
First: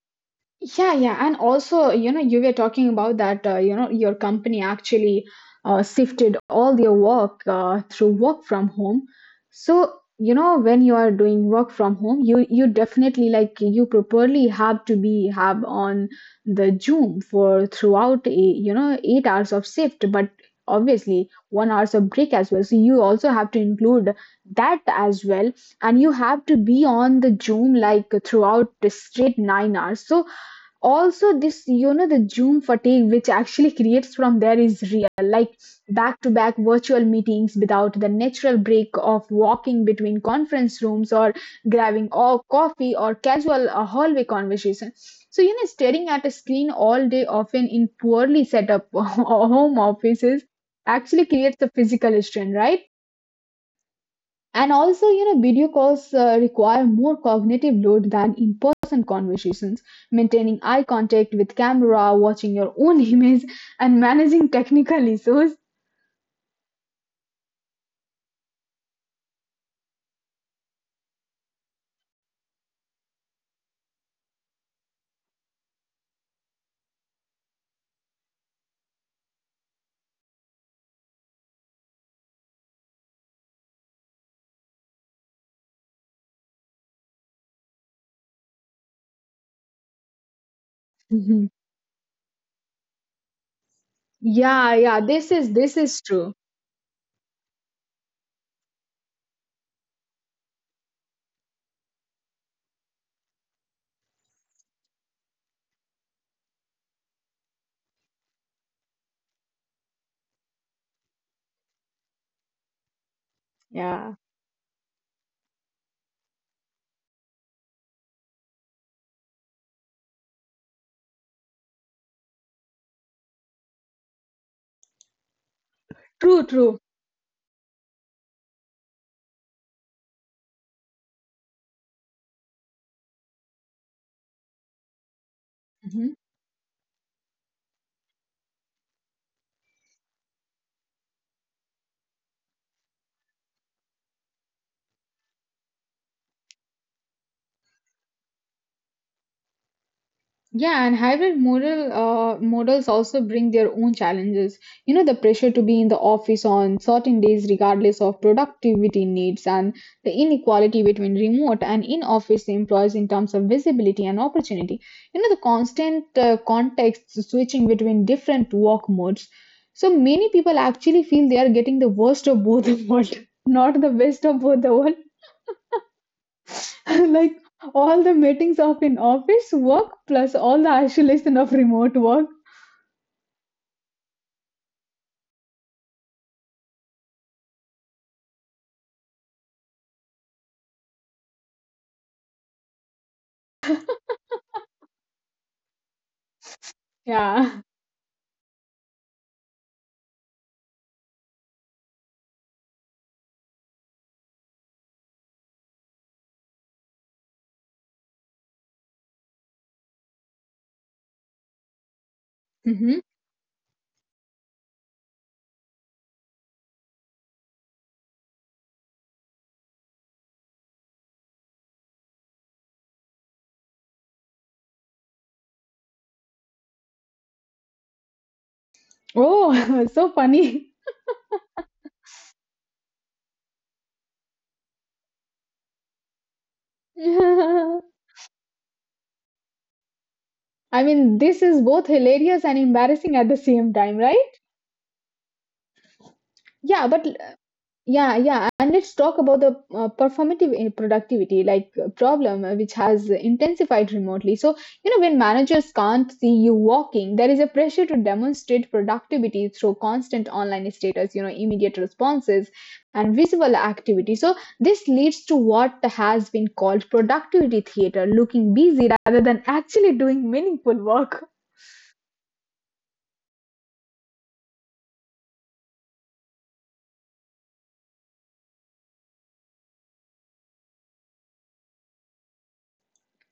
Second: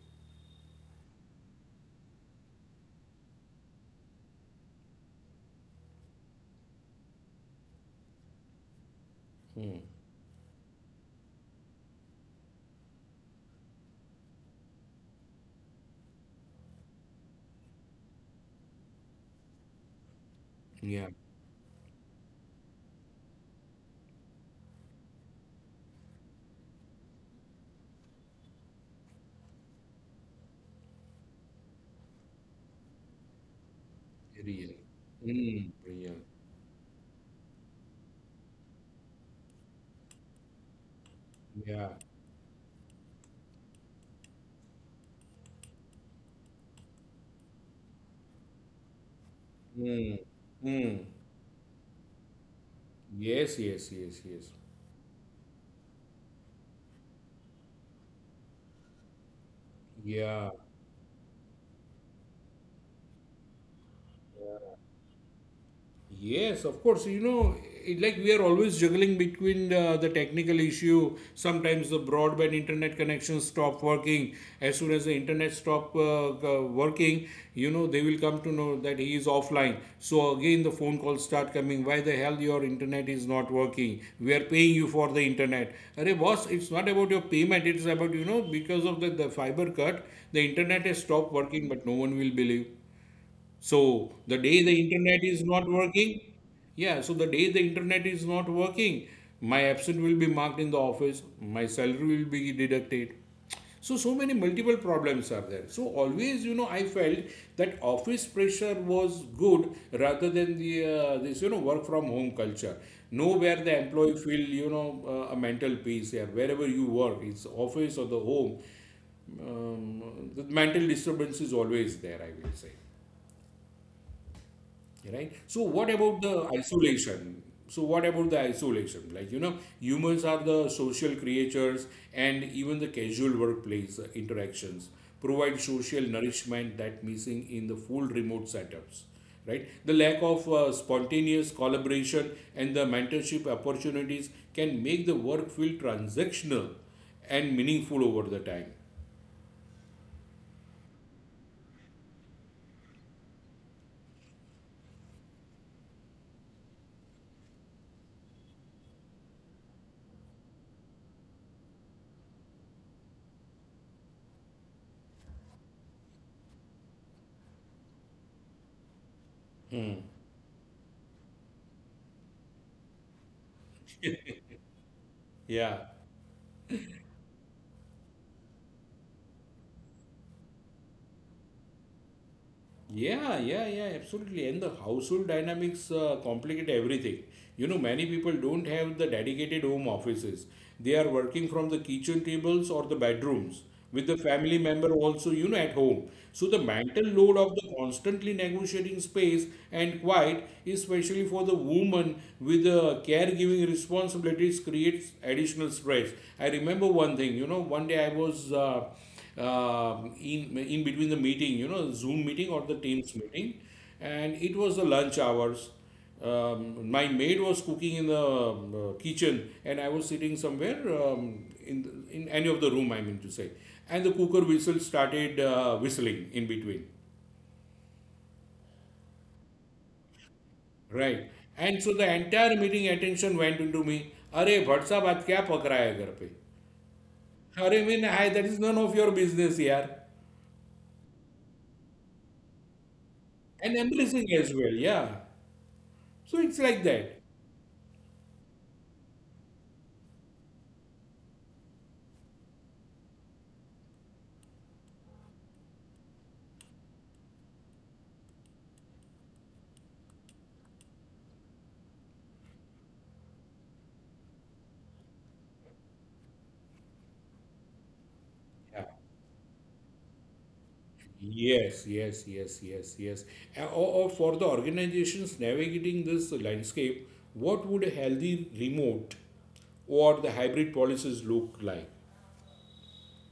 Speaker 1: Yeah, yeah, and also, you know, you were talking about that, you know, your company actually shifted all their work through work from home. So, you know, when you are doing work from home, you definitely, like, you properly have to be have on the Zoom for throughout a, you know, 8 hours of shift, but
Speaker 2: Yeah,
Speaker 1: obviously 1 hours of break as well. So you also have to include that as well, and you have to be on the Zoom like throughout the straight 9 hours. So also this, you know, the zoom fatigue which actually creates from there
Speaker 2: real.
Speaker 1: is real, like
Speaker 2: Mm, real.
Speaker 1: back to back virtual meetings without the natural break of walking between conference rooms or
Speaker 2: Yeah.
Speaker 1: grabbing or coffee or casual hallway conversation. So you know, staring at a screen all day, often in poorly set up home
Speaker 2: Mm,
Speaker 1: offices,
Speaker 2: mm.
Speaker 1: actually creates a physical strain, right?
Speaker 2: Yes, yes, yes, yes.
Speaker 1: And also, you know, video calls require more cognitive load than in person conversations.
Speaker 2: Yeah.
Speaker 1: Maintaining eye contact with camera, watching your own image, and managing technical issues.
Speaker 2: Yes, of course. You know, it, like we are always juggling between the technical issue. Sometimes the broadband internet connections stop working. As soon as the internet stop working, you know they will come to know that he is offline. So again, the phone calls start coming. Why the hell your internet is not working? We are paying you for the internet. Arey boss, it's not about your payment. It's about, you know, because of the fiber cut, the internet has stopped
Speaker 1: Mhm.
Speaker 2: working, but no one will believe. So the day
Speaker 1: Yeah,
Speaker 2: the
Speaker 1: yeah,
Speaker 2: internet
Speaker 1: this
Speaker 2: is
Speaker 1: is,
Speaker 2: not
Speaker 1: this is
Speaker 2: working,
Speaker 1: true.
Speaker 2: yeah, so the day the internet is not working, my absence will be marked in the office, my salary will be deducted. So, so many multiple problems are there. So, always, you know, I felt that office pressure was good rather than the this, you know, work from home culture. Nowhere the
Speaker 1: Yeah,
Speaker 2: employee feel, you know, a mental peace here. Wherever you work, it's office or the home, the mental disturbance is always there, I will say. Okay, right, so what about the
Speaker 1: true, true.
Speaker 2: isolation, so what about the isolation, like, you know, humans are the social creatures and even the casual workplace interactions provide social nourishment that missing in the full remote setups, right? The lack of spontaneous collaboration and the mentorship opportunities can make the work feel transactional and meaningful over the time.
Speaker 1: Yeah, and hybrid models also bring their own challenges. You know, the pressure to be in the office on certain days, regardless of productivity needs, and the inequality between remote and in-office employees in terms of visibility and opportunity. You know, the constant context switching between different work modes. So many people actually feel they are getting the worst of both worlds, not the best of both the world.
Speaker 2: Yeah.
Speaker 1: Like all the meetings of in office work plus all the isolation of remote work.
Speaker 2: Yeah, yeah, yeah, absolutely. And the household dynamics complicate everything. You know, many people don't have the dedicated home offices. They are working from the kitchen tables or the bedrooms with the family member also, you know, at home. So the mental load
Speaker 1: Yeah.
Speaker 2: of the constantly negotiating space and quiet, especially for the woman with the caregiving responsibilities, creates additional stress. I remember one thing, you know, one day I was. In between the meeting, you know, Zoom meeting or the
Speaker 1: Hmm.
Speaker 2: Teams meeting, and it was the lunch hours. My maid was cooking in the kitchen, and I was sitting somewhere in in any of the room. I mean to say, and the cooker whistle started whistling in between,
Speaker 1: Oh, so funny.
Speaker 2: right? And so the entire meeting attention went into me. अरे भट साहब आज क्या पक रहा है घर पे
Speaker 1: I
Speaker 2: अरे mean I that is none of your business यार
Speaker 1: mean, this is both hilarious and embarrassing at the
Speaker 2: end
Speaker 1: same time,
Speaker 2: embracing
Speaker 1: right?
Speaker 2: As well yeah so it's like
Speaker 1: Yeah, but
Speaker 2: that.
Speaker 1: yeah, yeah, and let's talk about the productivity, like problem which has intensified remotely. So, you know, when managers can't see you walking, there is a pressure to demonstrate productivity through constant online status, you know, immediate responses and visible activity. So, this leads to what has been called productivity theater, looking busy rather than actually doing meaningful work.
Speaker 2: Yes, yes, yes, yes, yes. Or for the organizations navigating this landscape, what would a healthy remote or the hybrid policies look like?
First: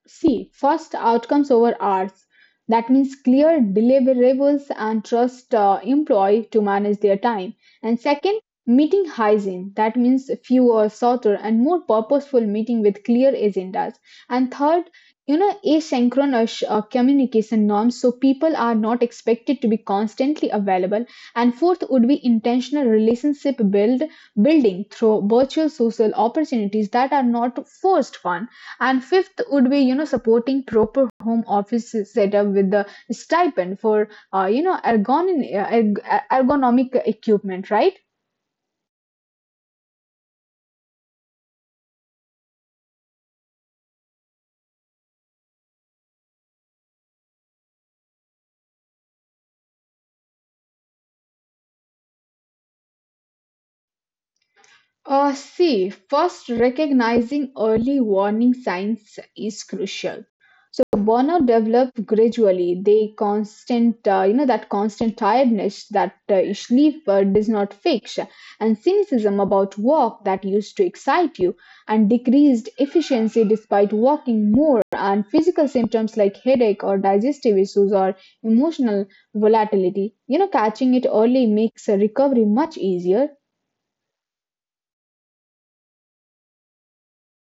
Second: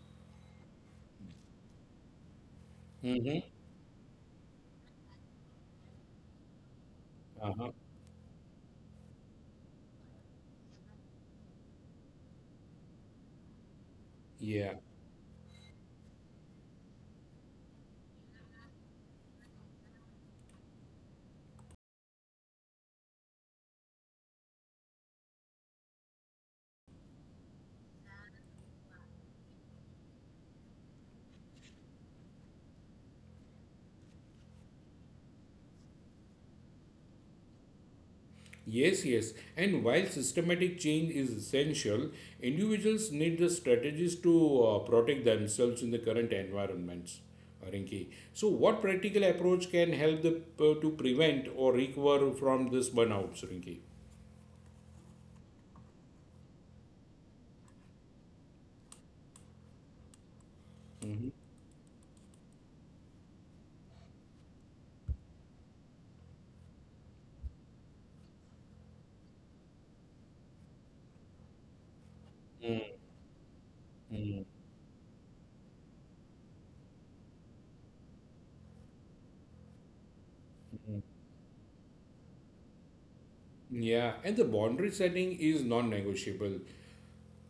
Speaker 1: See, first, outcomes over hours. That means
Speaker 2: Mm-hmm.
Speaker 1: clear deliverables and trust employee to manage their time.
Speaker 2: Uh-huh.
Speaker 1: And second, meeting hygiene. That means fewer, shorter, and more purposeful meeting with clear agendas. And
Speaker 2: Yeah.
Speaker 1: third, you know, asynchronous communication norms. So people are not expected to be constantly available. And fourth would be intentional relationship build building through virtual social opportunities that are not forced ones, and fifth would be, you know, supporting proper home office setup with the stipend for, you know, erg- ergonomic equipment, right?
Speaker 2: Yes, yes. And while systematic change is essential, individuals need the strategies to protect themselves in the current environments. Rinki. So, what practical approach can help the, to prevent or recover from this burnouts, Rinki?
Speaker 1: Uh, see, first, recognizing early warning signs is crucial. Burnout develop gradually. They constant, you know, that constant tiredness that sleep does not fix, and cynicism about work that used to excite you, and decreased efficiency despite working more, and physical symptoms like headache or digestive issues or emotional volatility. You know, catching it early makes a recovery much easier.
Speaker 2: Yeah, and the boundary setting is non negotiable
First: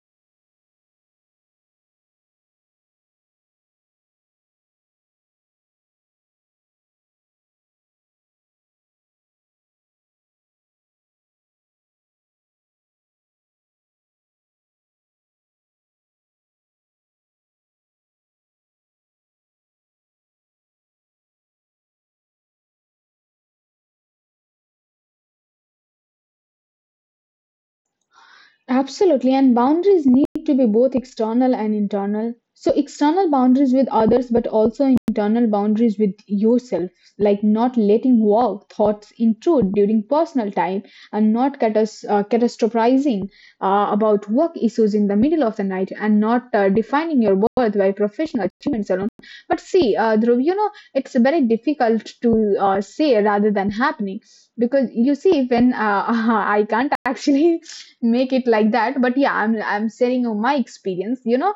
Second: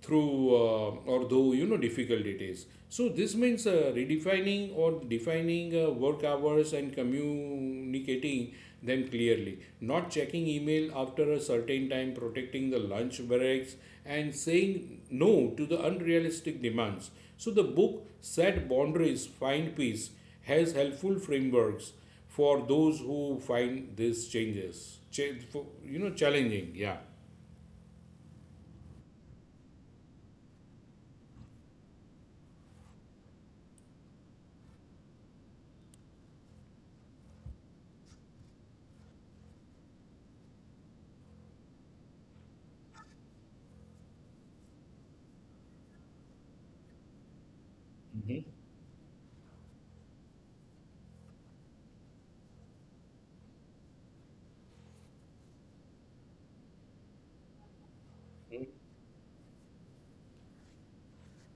Speaker 2: through or though, you know, difficult it is. So this means redefining or defining work hours and communicating them clearly, not checking email after a certain time, protecting the lunch breaks, and saying no to the unrealistic demands. So the book Set Boundaries, Find Peace has helpful frameworks for those who find these changes you know challenging. Yeah.
Speaker 1: Absolutely, and boundaries need to be both external and internal. So, external boundaries with others, but also internal boundaries with yourself, like not letting work thoughts intrude during personal time, and not catastrophizing about work issues in the middle of the night, and not defining your worth by professional achievements alone. But see, Dhruv, you know, it's very difficult to say rather than happening, because you see, when I can't actually make it like that, but yeah, I'm sharing my experience, you know.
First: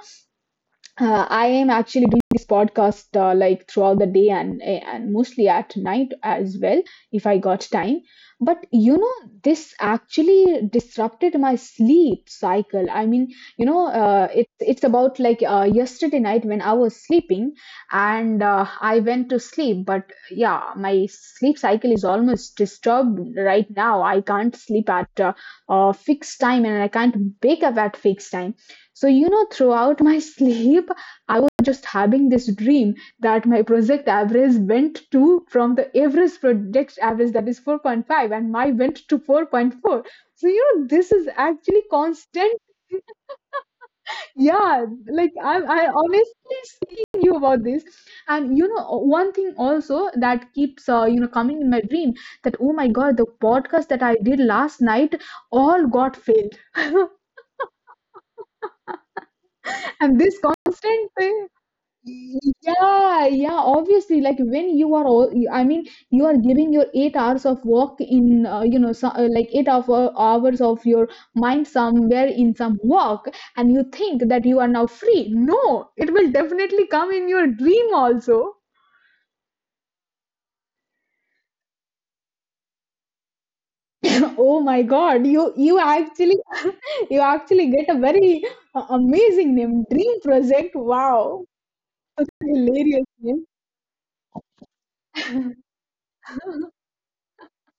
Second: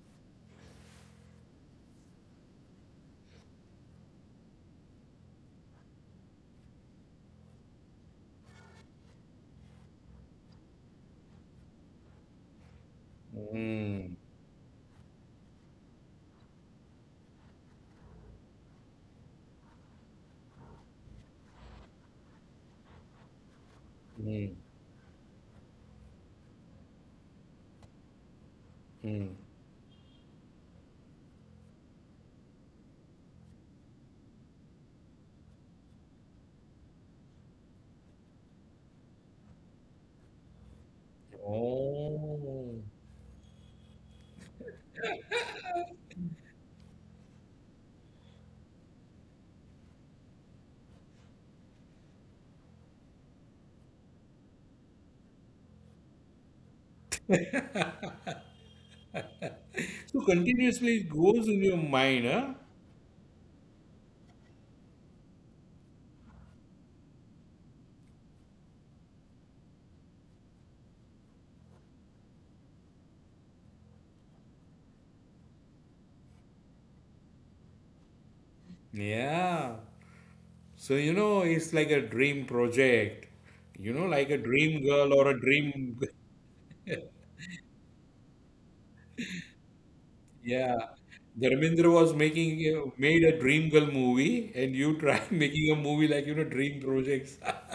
Speaker 1: Uh, I am actually doing this podcast, like throughout the day and mostly at night as well, if I got time. But you know, this actually disrupted my sleep cycle. I mean, you know,
Speaker 2: Mm-hmm.
Speaker 1: it's about like, yesterday night when I was sleeping and I went to sleep. But yeah, my sleep cycle is almost disturbed right now. I can't
Speaker 2: Mm-hmm.
Speaker 1: sleep at a fixed time, and I can't wake up at fixed time. So, you
Speaker 2: Mm.
Speaker 1: know, throughout my sleep, I was just having this dream that my project average went to, from the average project average that is 4.5, and my went to 4.4. So, you know, this is actually constant.
Speaker 2: Oh.
Speaker 1: Yeah, like I'm, I honestly speaking you about this. And, you know, one thing also that keeps, you know, coming in my dream, that, oh my God, the podcast that I did last night all got failed. And
Speaker 2: So
Speaker 1: this
Speaker 2: continuously
Speaker 1: constant
Speaker 2: it
Speaker 1: thing.
Speaker 2: goes in your mind, huh?
Speaker 1: Yeah, yeah, obviously, like when you are all, I mean, you are giving your 8 hours of work in, you know, so, like eight of hours of your mind somewhere in some work, and you think that you are now free. No, it will definitely come in your dream also.
Speaker 2: Yeah. So, you know, it's like a dream project. You know, like a
Speaker 1: Oh my
Speaker 2: dream girl
Speaker 1: God,
Speaker 2: or a
Speaker 1: you
Speaker 2: dream.
Speaker 1: actually you actually get a very amazing name, Dream Project.
Speaker 2: Yeah.
Speaker 1: Wow,
Speaker 2: Dharmendra was making
Speaker 1: hilarious
Speaker 2: made a
Speaker 1: name.
Speaker 2: dream girl movie, and you try making a movie like, you know, dream projects.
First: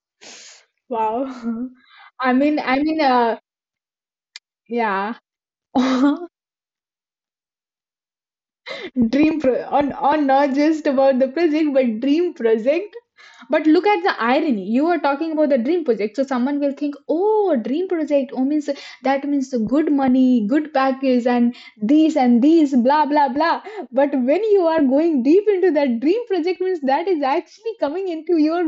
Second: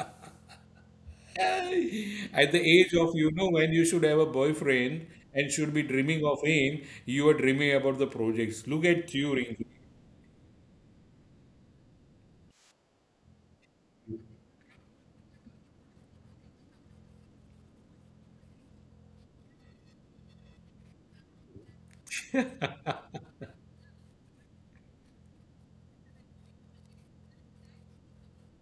Speaker 1: Wow. I
Speaker 2: At
Speaker 1: mean,
Speaker 2: the
Speaker 1: I
Speaker 2: age
Speaker 1: mean,
Speaker 2: of, you
Speaker 1: uh,
Speaker 2: know, when you should have a boyfriend
Speaker 1: yeah.
Speaker 2: and should be dreaming of him, you are dreaming about the projects. Look at you,
Speaker 1: On not just about the project, but dream project. But look at the irony. You are talking about the dream project, so someone will think, oh, dream project, oh, means that means good money, good package, and these and these, blah blah blah. But when you are going deep into that, dream project means that is actually coming into your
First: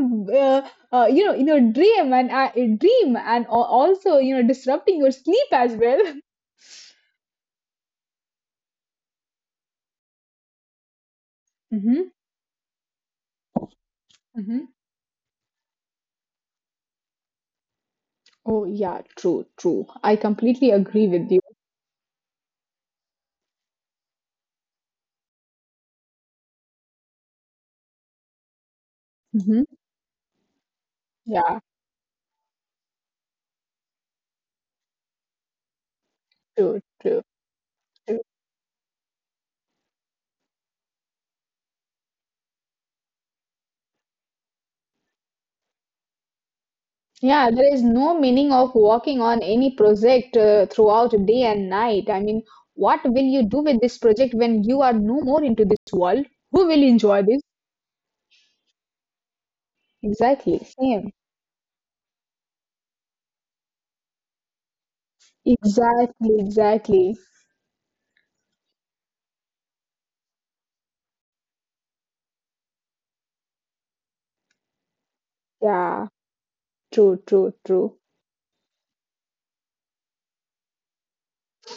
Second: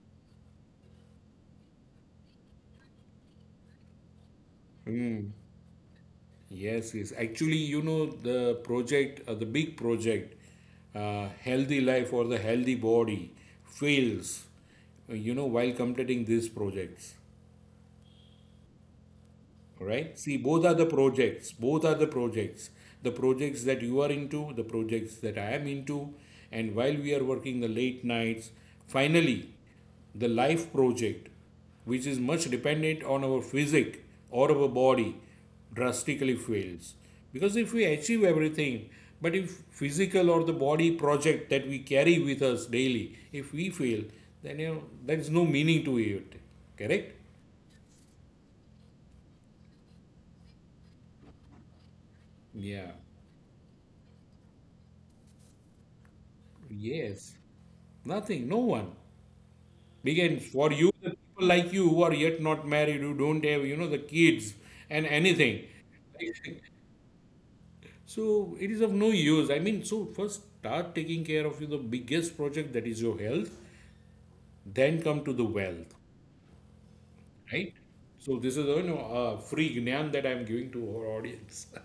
Speaker 1: uh, you know, in your dream, and also, you know, disrupting your
Speaker 2: Rinki.
Speaker 1: sleep as well.
Speaker 2: Yes, yes. Actually, you know, the project, the big project, Healthy
Speaker 1: Hmm.
Speaker 2: Life or the Healthy Body fails, you know, while completing these projects,
Speaker 1: Oh, yeah, true, true. I
Speaker 2: right? See, both
Speaker 1: completely
Speaker 2: are the
Speaker 1: agree with you.
Speaker 2: projects. Both are the projects. The projects that you are into, the projects that I am into. And while we are working the late nights, finally,
Speaker 1: Hmm.
Speaker 2: the life project,
Speaker 1: Yeah,
Speaker 2: which is much dependent on our physic or our body, drastically
Speaker 1: true,
Speaker 2: fails.
Speaker 1: true,
Speaker 2: Because if we
Speaker 1: true.
Speaker 2: achieve everything, but if physical or the body project that we carry with us daily, if we fail, then, you know, there is no meaning to it. Correct?
Speaker 1: Yeah, there is no meaning of working on any project throughout day and night. I mean,
Speaker 2: Yeah.
Speaker 1: what will you do with this project when you are no more into this world? Who will enjoy
Speaker 2: Yes,
Speaker 1: this?
Speaker 2: nothing, no one. Again,
Speaker 1: Exactly,
Speaker 2: for you, the
Speaker 1: same.
Speaker 2: people like you who are yet not married, who don't have, you know, the kids and anything.
Speaker 1: Exactly, exactly.
Speaker 2: So it is of no use. I mean, so first start taking care of you, the biggest project that is your health, then come to the wealth,
Speaker 1: Yeah, true, true,
Speaker 2: right?
Speaker 1: true.
Speaker 2: So this is, you know, a free gnan that I'm giving to our audience.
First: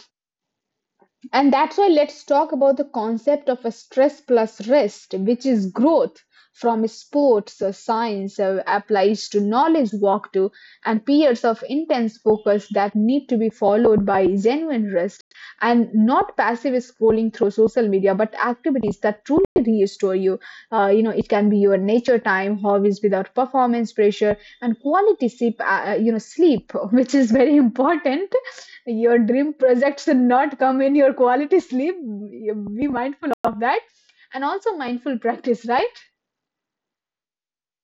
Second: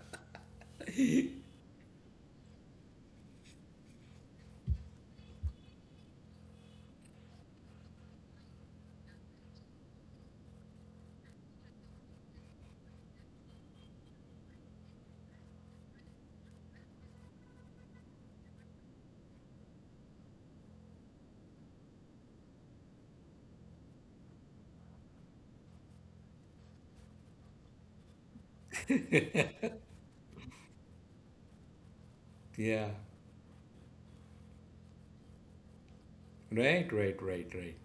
Speaker 1: And that's why let's talk about the concept of a stress plus rest, which is growth from sports, science, applies to knowledge walk to, and periods of intense focus that need to be followed by genuine rest and not passive scrolling through social media, but activities that truly restore you. You know, it can be your nature time, hobbies without performance pressure, and quality sleep. You know, sleep, which is very important. Your dream projects should not come in your quality sleep. You-
Speaker 2: Yeah.
Speaker 1: be mindful of that. And also mindful practice, right?
Speaker 2: Right, right, right, right.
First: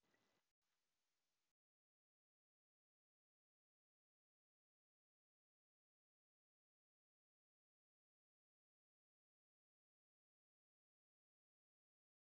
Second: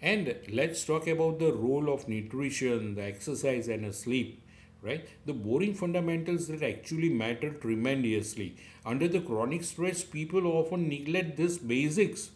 Speaker 2: And let's talk about the role of nutrition, the exercise, and the sleep. Right, the boring fundamentals that actually matter tremendously. Under the chronic stress, people often neglect these basics,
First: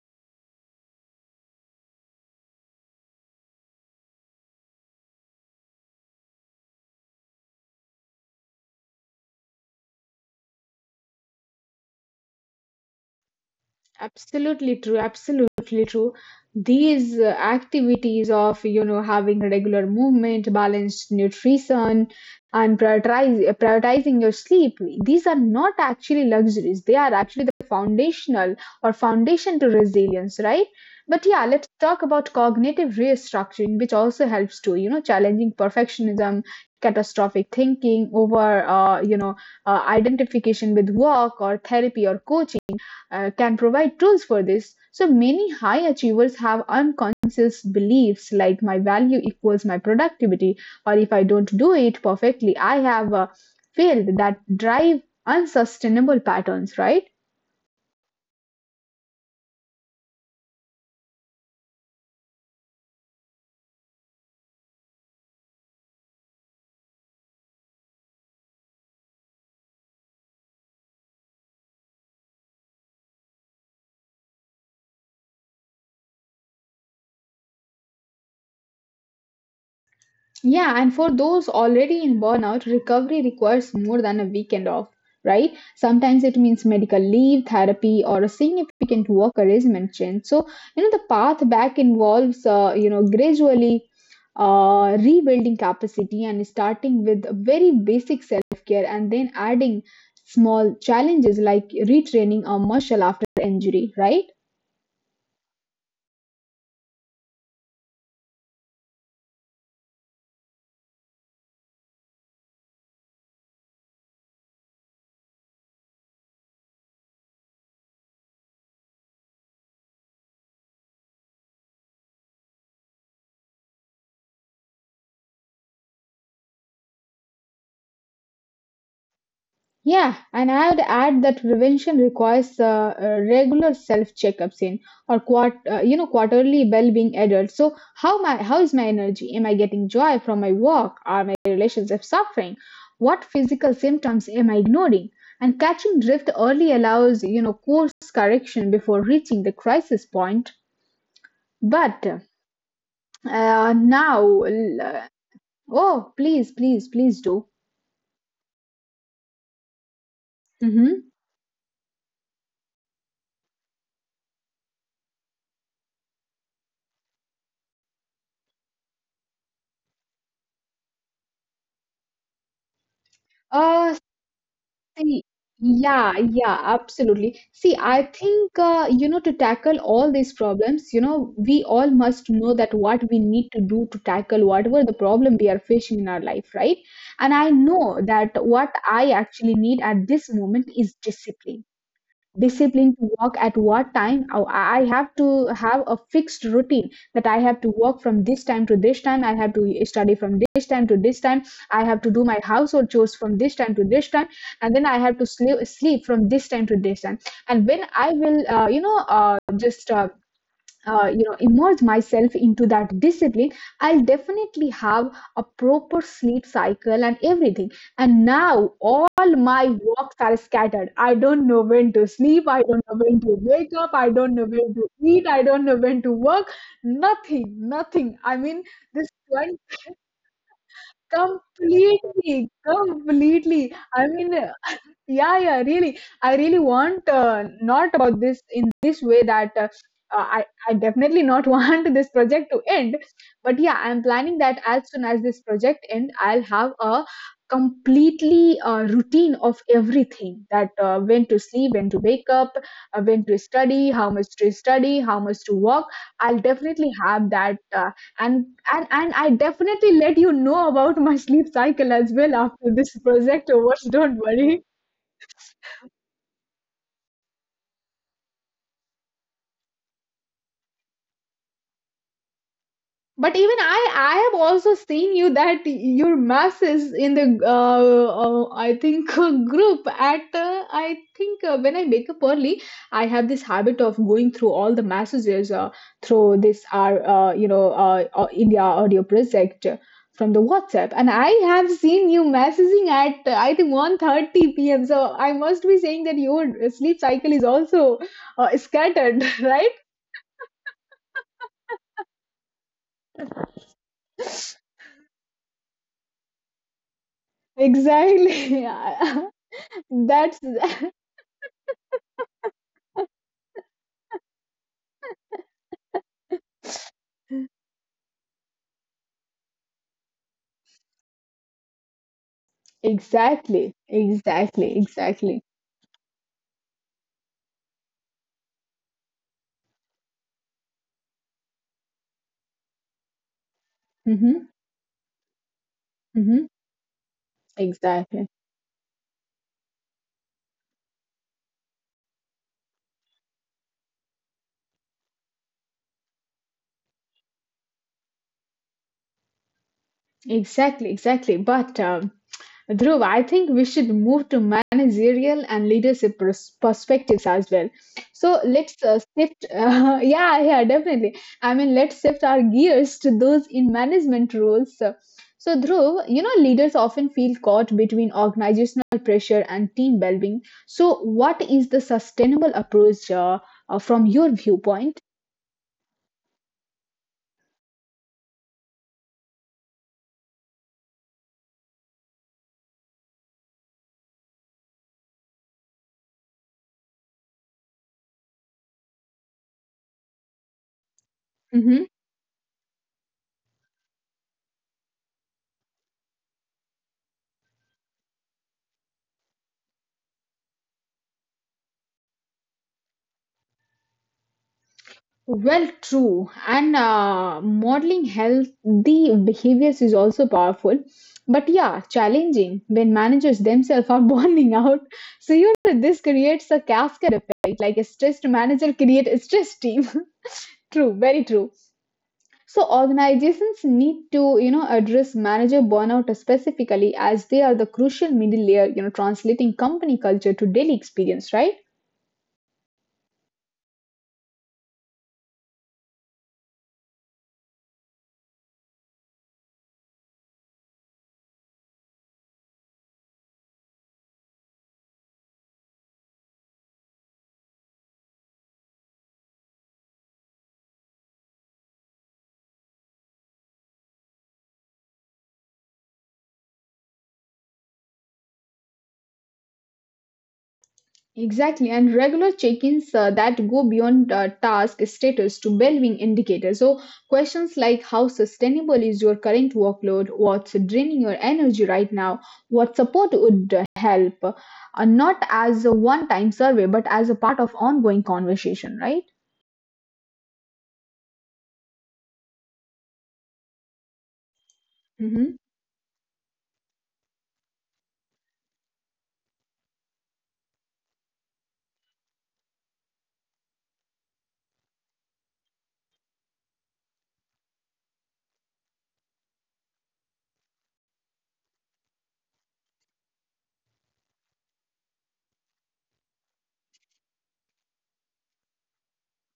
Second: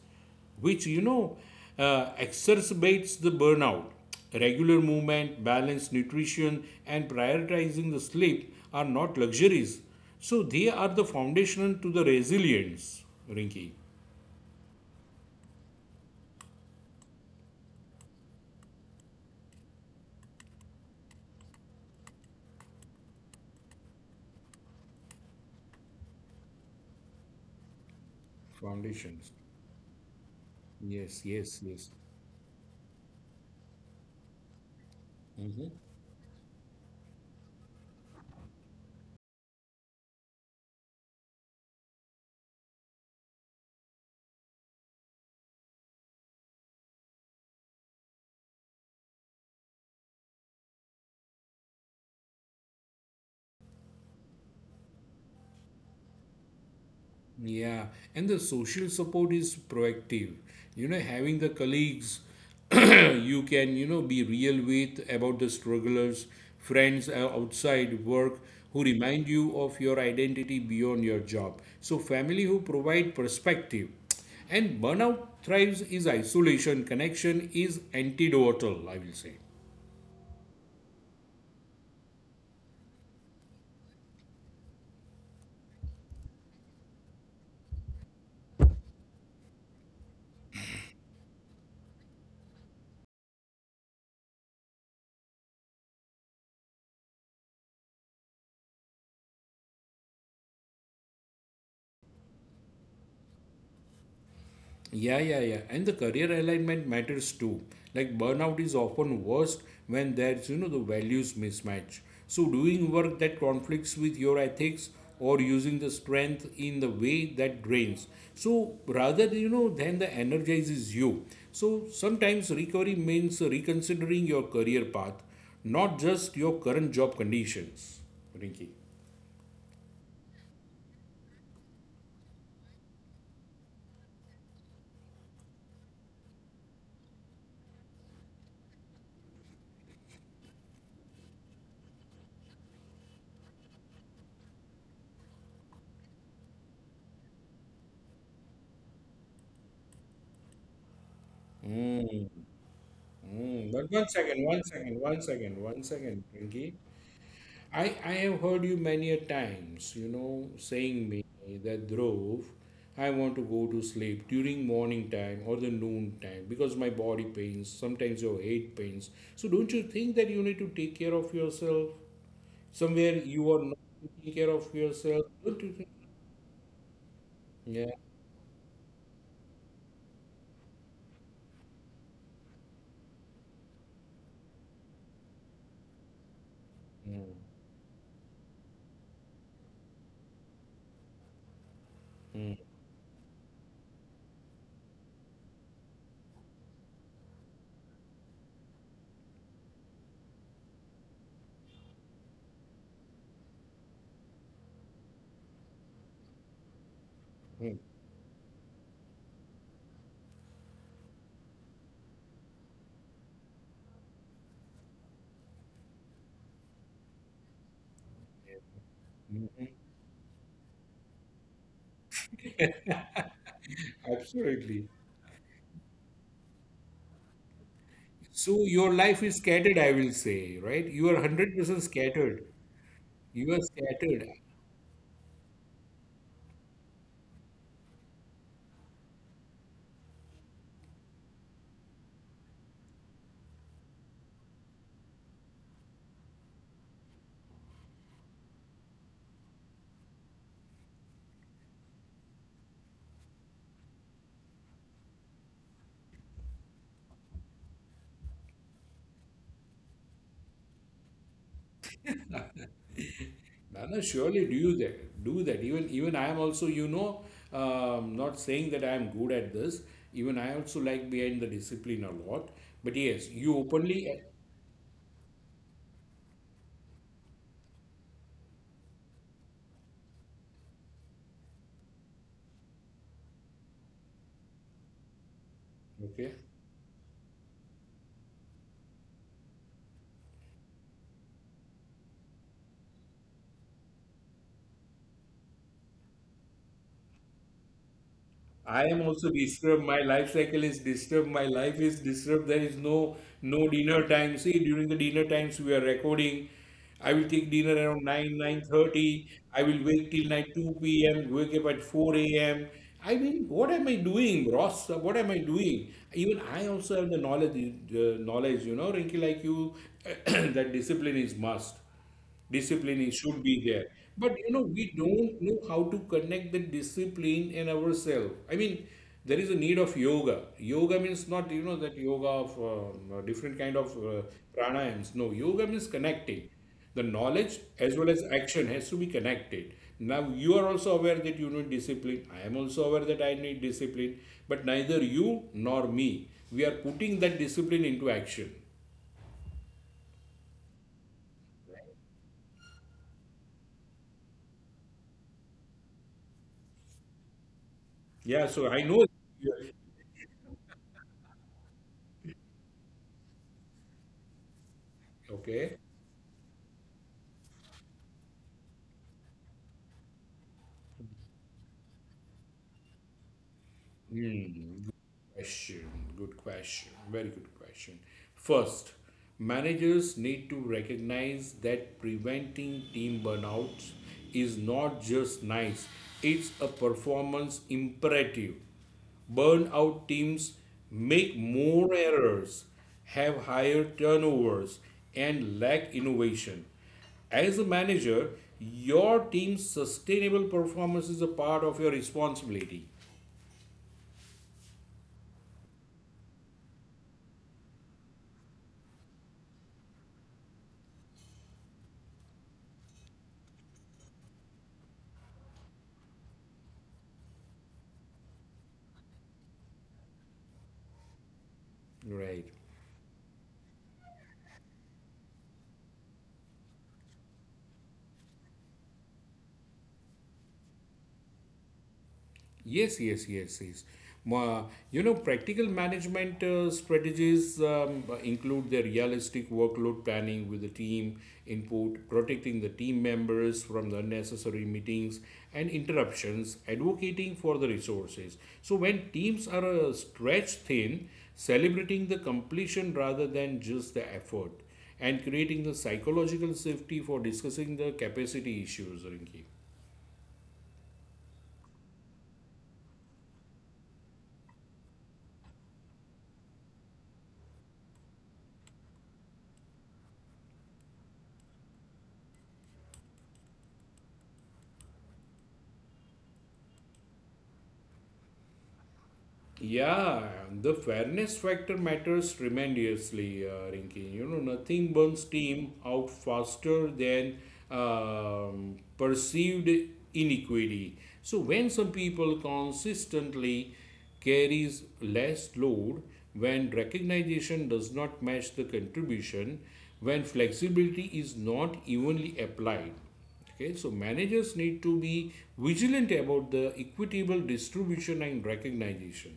Speaker 2: which, you know, exacerbates the burnout. Regular movement, balanced nutrition, and prioritizing the sleep are not luxuries. So they are the foundation to the resilience, Rinky.
Speaker 1: Absolutely true. Absolutely true. These activities of, you know, having regular movement, balanced nutrition, and prioritizing your sleep, these are not actually luxuries. They are actually the
Speaker 2: Foundations.
Speaker 1: foundation to resilience, right?
Speaker 2: Yes,
Speaker 1: But yeah,
Speaker 2: yes,
Speaker 1: let's
Speaker 2: yes.
Speaker 1: talk about cognitive restructuring, which also helps to, challenging perfectionism, catastrophic thinking over, identification with work or therapy or coaching can provide tools for this. So many high achievers have unconscious beliefs like my value equals my productivity, or if I don't do it perfectly, I have failed that drive unsustainable patterns, right?
Speaker 2: Yeah, and the social support is proactive. You know, having the colleagues you can, you know, be real with about the strugglers, friends outside work who remind you of your identity beyond your job. So, family who provide perspective. And burnout thrives is isolation, connection is antidotal, I will say.
Speaker 1: Yeah, and for those already in burnout, recovery requires more than a weekend off, right? Sometimes it means medical leave, therapy, or a significant work arrangement change. So, the path back involves, gradually rebuilding capacity and starting with very basic self care and then adding small challenges like retraining a muscle after injury, right?
Speaker 2: Yeah, yeah, yeah. And the career alignment matters too. Like burnout is often worst when there's, you know, the values mismatch. So doing work that conflicts with your ethics or using the strength in the way that drains. So rather, you know, than the energizes you. So sometimes recovery means reconsidering your career path, not just your current job conditions. Rinky.
Speaker 1: Yeah, and I would add that prevention requires regular self checkups in or quart quarterly well-being adult. So how is my energy? Am I getting joy from my work? Are my relationships suffering? What physical symptoms am I ignoring? And catching drift early allows course correction before reaching the crisis point. But
Speaker 2: Mm, mm. But one
Speaker 1: now,
Speaker 2: second, one second, one second, one
Speaker 1: oh
Speaker 2: second,
Speaker 1: please,
Speaker 2: Rinky.
Speaker 1: please, please do.
Speaker 2: I have heard you many a times, you know, saying
Speaker 1: Mm-hmm.
Speaker 2: me that Dhruv, I want to go to sleep during morning time or the noon time because my body pains, sometimes your head pains. So don't you think that you need to take care of yourself? Somewhere you are not
Speaker 1: Uh,
Speaker 2: taking care of
Speaker 1: See,
Speaker 2: yourself. Don't you think?
Speaker 1: yeah, yeah, absolutely. See,
Speaker 2: Yeah.
Speaker 1: I think, to tackle all these problems, we all must know that what we need to do to tackle whatever the problem we are facing in our life, right? And
Speaker 2: Mm,
Speaker 1: I know that what I actually need at this moment is
Speaker 2: mm,
Speaker 1: discipline to work at what time. Oh, I have to have a fixed routine, that I have to work from this time to this time, I have to study from this time to this time, I have to do my household chores from this time to this time, and then I have to sleep from this time to this time. And
Speaker 2: mm.
Speaker 1: when I will you know just you know immerse myself into that discipline, I'll definitely have a proper sleep cycle and everything. And now all my walks are scattered. I don't know when to sleep, I don't know when to wake up, I don't know when to
Speaker 2: Absolutely.
Speaker 1: eat, I don't know when to work. Nothing. Nothing, I mean,
Speaker 2: So your
Speaker 1: this
Speaker 2: life is
Speaker 1: one
Speaker 2: scattered, I will say, right? You are 100% scattered. You are
Speaker 1: completely, I mean,
Speaker 2: scattered.
Speaker 1: yeah, yeah, really. I really want not about this in this way that i I definitely not want this project to end. But yeah, I'm planning that as soon as this project end, I'll have a completely routine of everything, that when to sleep, when to wake up, when to study, how much to study, how much to work. I'll definitely have that and and I definitely let you know about my sleep cycle as well after this project over.
Speaker 2: No, no,
Speaker 1: Don't
Speaker 2: surely do
Speaker 1: worry.
Speaker 2: you that. Do that. Even I am also, you know, not saying that I am good at this. Even I also like behind the discipline a lot. But yes,
Speaker 1: But even
Speaker 2: you
Speaker 1: I,
Speaker 2: openly,
Speaker 1: I have also seen you that your mass is in the, I think, group at, I think, when I wake up early, I have this habit of going through all the messages
Speaker 2: okay.
Speaker 1: through this, our, you know, India audio project from the WhatsApp. And I have seen you messaging at, I think, 1:30 p.m. So I must be saying that your sleep cycle is also
Speaker 2: I am
Speaker 1: scattered,
Speaker 2: also
Speaker 1: right?
Speaker 2: disturbed. My life cycle is disturbed. My life is disturbed. There is no dinner time. See, during the dinner times we are recording. I will take dinner around 9,
Speaker 1: Exactly.
Speaker 2: 9:30. I will wake till
Speaker 1: That's
Speaker 2: night 2 p.m., wake up at 4 a.m. I mean, what am I doing, Ross? What am I doing? Even I also have the knowledge, knowledge, you know, Rinky, like you, that discipline is must, discipline should be
Speaker 1: exactly,
Speaker 2: there, but you know
Speaker 1: exactly,
Speaker 2: we
Speaker 1: exactly.
Speaker 2: don't know how to connect the discipline and ourselves. I mean, there is a need of yoga. Yoga means not, you know, that yoga of different kind of
Speaker 1: Hmm.
Speaker 2: pranayams. No, yoga means
Speaker 1: Hmm.
Speaker 2: connecting the knowledge as well as
Speaker 1: Exactly,
Speaker 2: action has to be connected. Now, you are also aware that you need discipline, I am also aware that I need discipline, but neither you nor me, we are putting that discipline into action.
Speaker 1: exactly, exactly. But Dhruv, I think we should move to managerial and leadership perspectives as well. So
Speaker 2: Yeah, so I
Speaker 1: let's
Speaker 2: know.
Speaker 1: shift. Yeah, yeah, definitely. I mean, let's shift our gears to those in management roles. So, so
Speaker 2: Okay.
Speaker 1: Dhruv, you know, leaders often feel caught between organizational pressure and team well-being. So, what is the sustainable approach from your
Speaker 2: Hmm.
Speaker 1: viewpoint?
Speaker 2: Question. Good question. Very good question. First, managers need to recognize that preventing team burnouts is not just nice, it's a performance imperative. Burnout teams make
Speaker 1: Mm-hmm.
Speaker 2: more errors, have higher turnovers, and lack innovation. As a manager, your team's sustainable performance is a part of your responsibility.
Speaker 1: Well, true. And modeling healthy behaviors is also powerful. But yeah, challenging when managers themselves are burning out. So, you know, this creates a cascade effect, like a stressed manager create a stressed team. True, very true.
Speaker 2: Right.
Speaker 1: So, organizations need to, you know, address manager burnout specifically as they are the crucial middle layer, you know, translating company culture to daily experience, right?
Speaker 2: Yes, yes, yes, yes. Ma- You know, practical management strategies include the realistic workload planning with the team input, protecting the team members from the unnecessary meetings and interruptions, advocating for the resources. So, when teams are stretched thin, celebrating the completion rather than just the effort, and creating the psychological safety for discussing the capacity issues, Rinki.
Speaker 1: Exactly, and regular check-ins that go beyond task status to well-being indicators. So questions like how sustainable is your current workload, what's draining your energy right now, what support would help, are not as a one-time survey but as a part of ongoing conversation, right?
Speaker 2: Yeah, the fairness factor matters tremendously, Rinki. You know, nothing burns steam out faster than perceived inequity. So when some people consistently carries less load, when recognition does not match the contribution, when flexibility is not evenly applied, okay, so managers need to be vigilant about the equitable distribution and recognition.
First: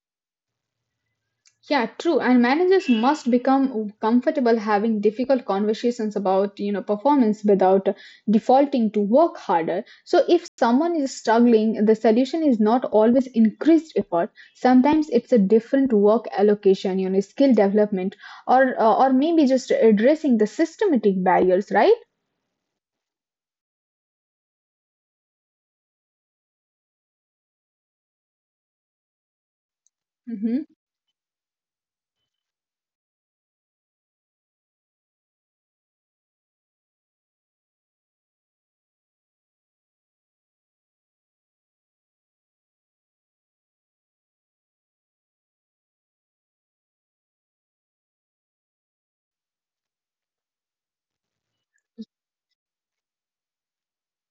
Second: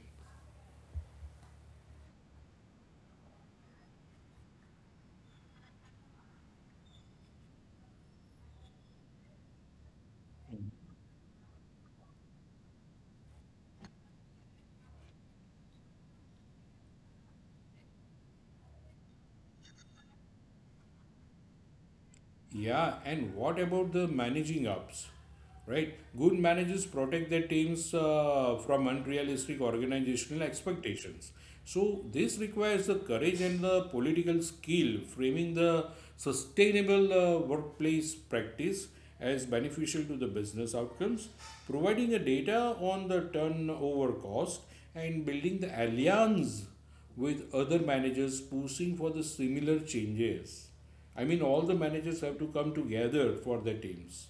Speaker 1: Yeah, true. And managers must become comfortable having difficult conversations about, you know, performance without defaulting to work harder. So if someone is struggling, the solution is not always increased effort. Sometimes it's a different work allocation, you know, skill development, or maybe just addressing the systematic barriers, right?
Speaker 2: Yeah, and what about the managing ups? Right? Good managers protect their teams from unrealistic organizational
Speaker 1: Mhm.
Speaker 2: expectations. So, this requires the courage and the political skill, framing the sustainable workplace practice as beneficial to the business outcomes, providing a data on the turnover cost, and building the alliance with other managers pushing for the similar changes. I mean, all the managers have to come together for the teams.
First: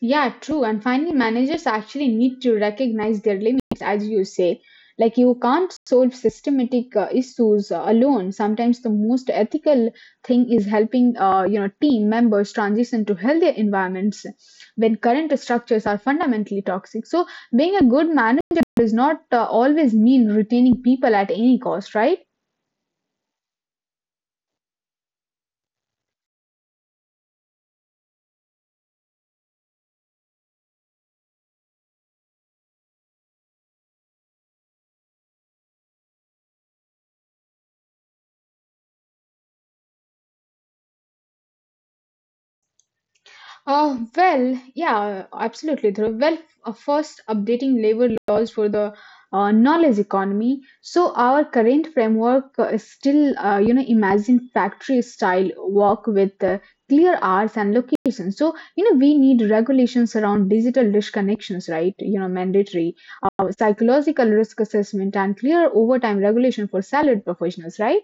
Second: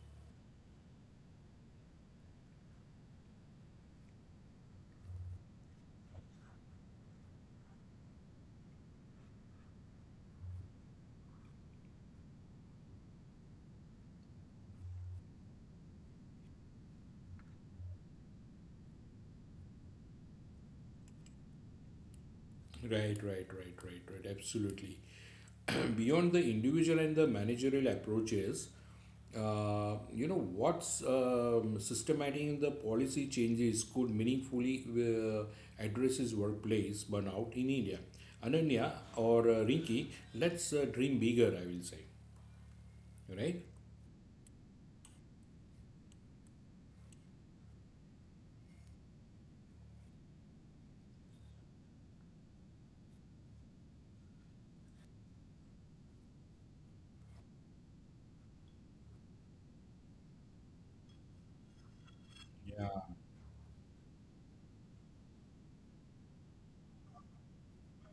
Speaker 1: Yeah, true. And finally, managers actually need to recognize their limits, as you say. Like, you can't solve systematic issues alone. Sometimes the most ethical thing is helping, team members transition to healthier environments when current structures are fundamentally toxic. So, being a good manager does not always mean retaining people at any cost, right?
Speaker 2: Right, right, right, right, right. Absolutely. Beyond the individual and the managerial approaches, you know, what's systematic in the policy changes could meaningfully address his workplace burnout in India. Ananya or Rinki, let's dream bigger, I will say. Right?
Speaker 1: Well, yeah, absolutely, Dhruv. Well, first, updating labor laws for the knowledge economy. So our current framework is still, imagine factory-style work with clear hours and locations. So, you know, we need regulations around digital disconnections, right? You know, mandatory, psychological risk assessment, and clear overtime regulation for salaried professionals, right?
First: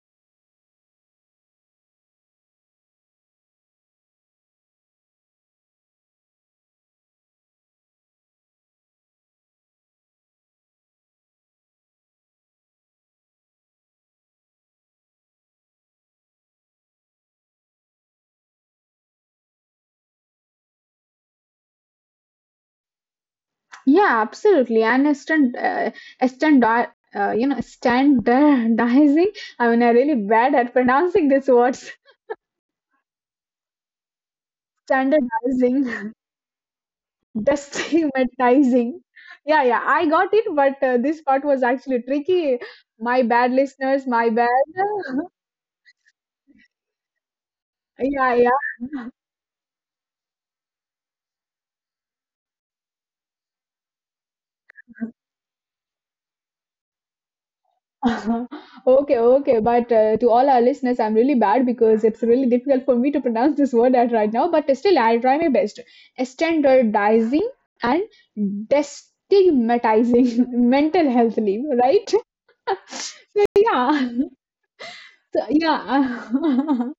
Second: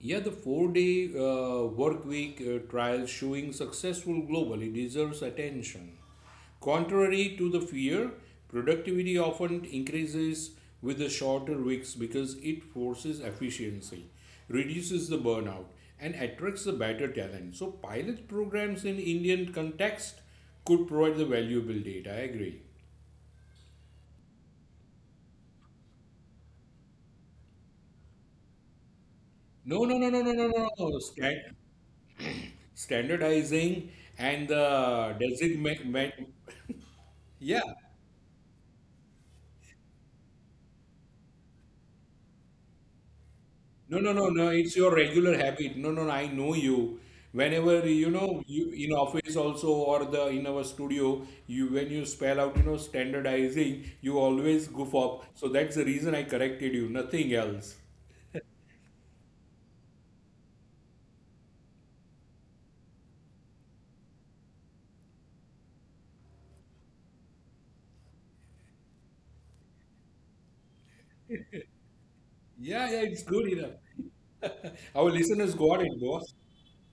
Speaker 2: Yeah, the 4 day work week trial showing successful globally deserves attention. Contrary to the fear, productivity often increases with the shorter weeks because it forces efficiency, reduces the burnout, and attracts the better talent. So, pilot programs in Indian context could provide the valuable data. I agree.
Speaker 1: Yeah, absolutely. And a stand, you know, standardizing. I mean,
Speaker 2: No,
Speaker 1: I'm
Speaker 2: no, no,
Speaker 1: really
Speaker 2: no, no, no,
Speaker 1: bad
Speaker 2: no,
Speaker 1: at
Speaker 2: no.
Speaker 1: pronouncing these words.
Speaker 2: Standardizing and the
Speaker 1: Standardizing,
Speaker 2: designate. Yeah.
Speaker 1: destigmatizing. Yeah, yeah, I got it, but this part was actually tricky. My bad,
Speaker 2: No,
Speaker 1: listeners.
Speaker 2: no,
Speaker 1: My
Speaker 2: no, no.
Speaker 1: bad.
Speaker 2: It's your regular habit. No, no, no. I know you. Whenever, you
Speaker 1: Yeah, yeah.
Speaker 2: know, you in office also or the in our studio, you when you spell out, you know, standardizing, you always goof up. So that's the reason I corrected you. Nothing else.
Speaker 1: Okay, okay. But to all our listeners, I'm really bad because it's really difficult for me to pronounce this word at right now. But still, I'll try my best. Standardizing and destigmatizing mental health leave, right?
Speaker 2: Yeah, yeah. It's good
Speaker 1: Yeah.
Speaker 2: enough. Our
Speaker 1: So,
Speaker 2: listeners got it, boss.
Speaker 1: yeah.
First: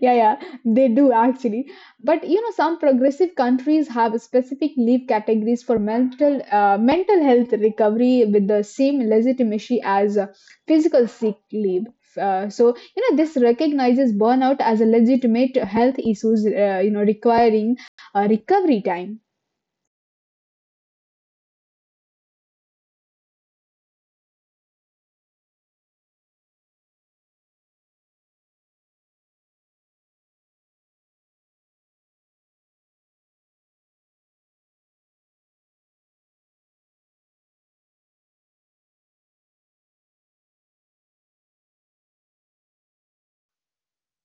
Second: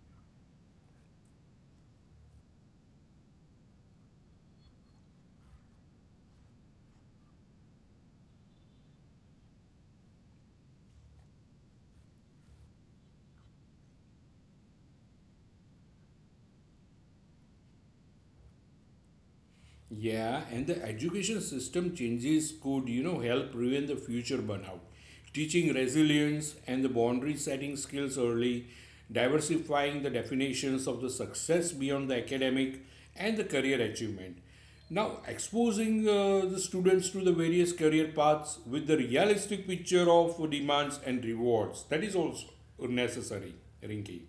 Speaker 1: Yeah, yeah, they do actually. But you know, some progressive countries have specific leave categories for mental health recovery with the same legitimacy as physical sick leave. So you know, this recognizes burnout as a legitimate health issues. Requiring recovery time.
Speaker 2: Yeah, and the education system changes could, you know, help prevent the future burnout. Teaching resilience and the boundary setting skills early, diversifying the definitions of the success beyond the academic and the career achievement. Now, exposing the students to the various career paths with the realistic picture of demands and rewards. That is also necessary, Rinki.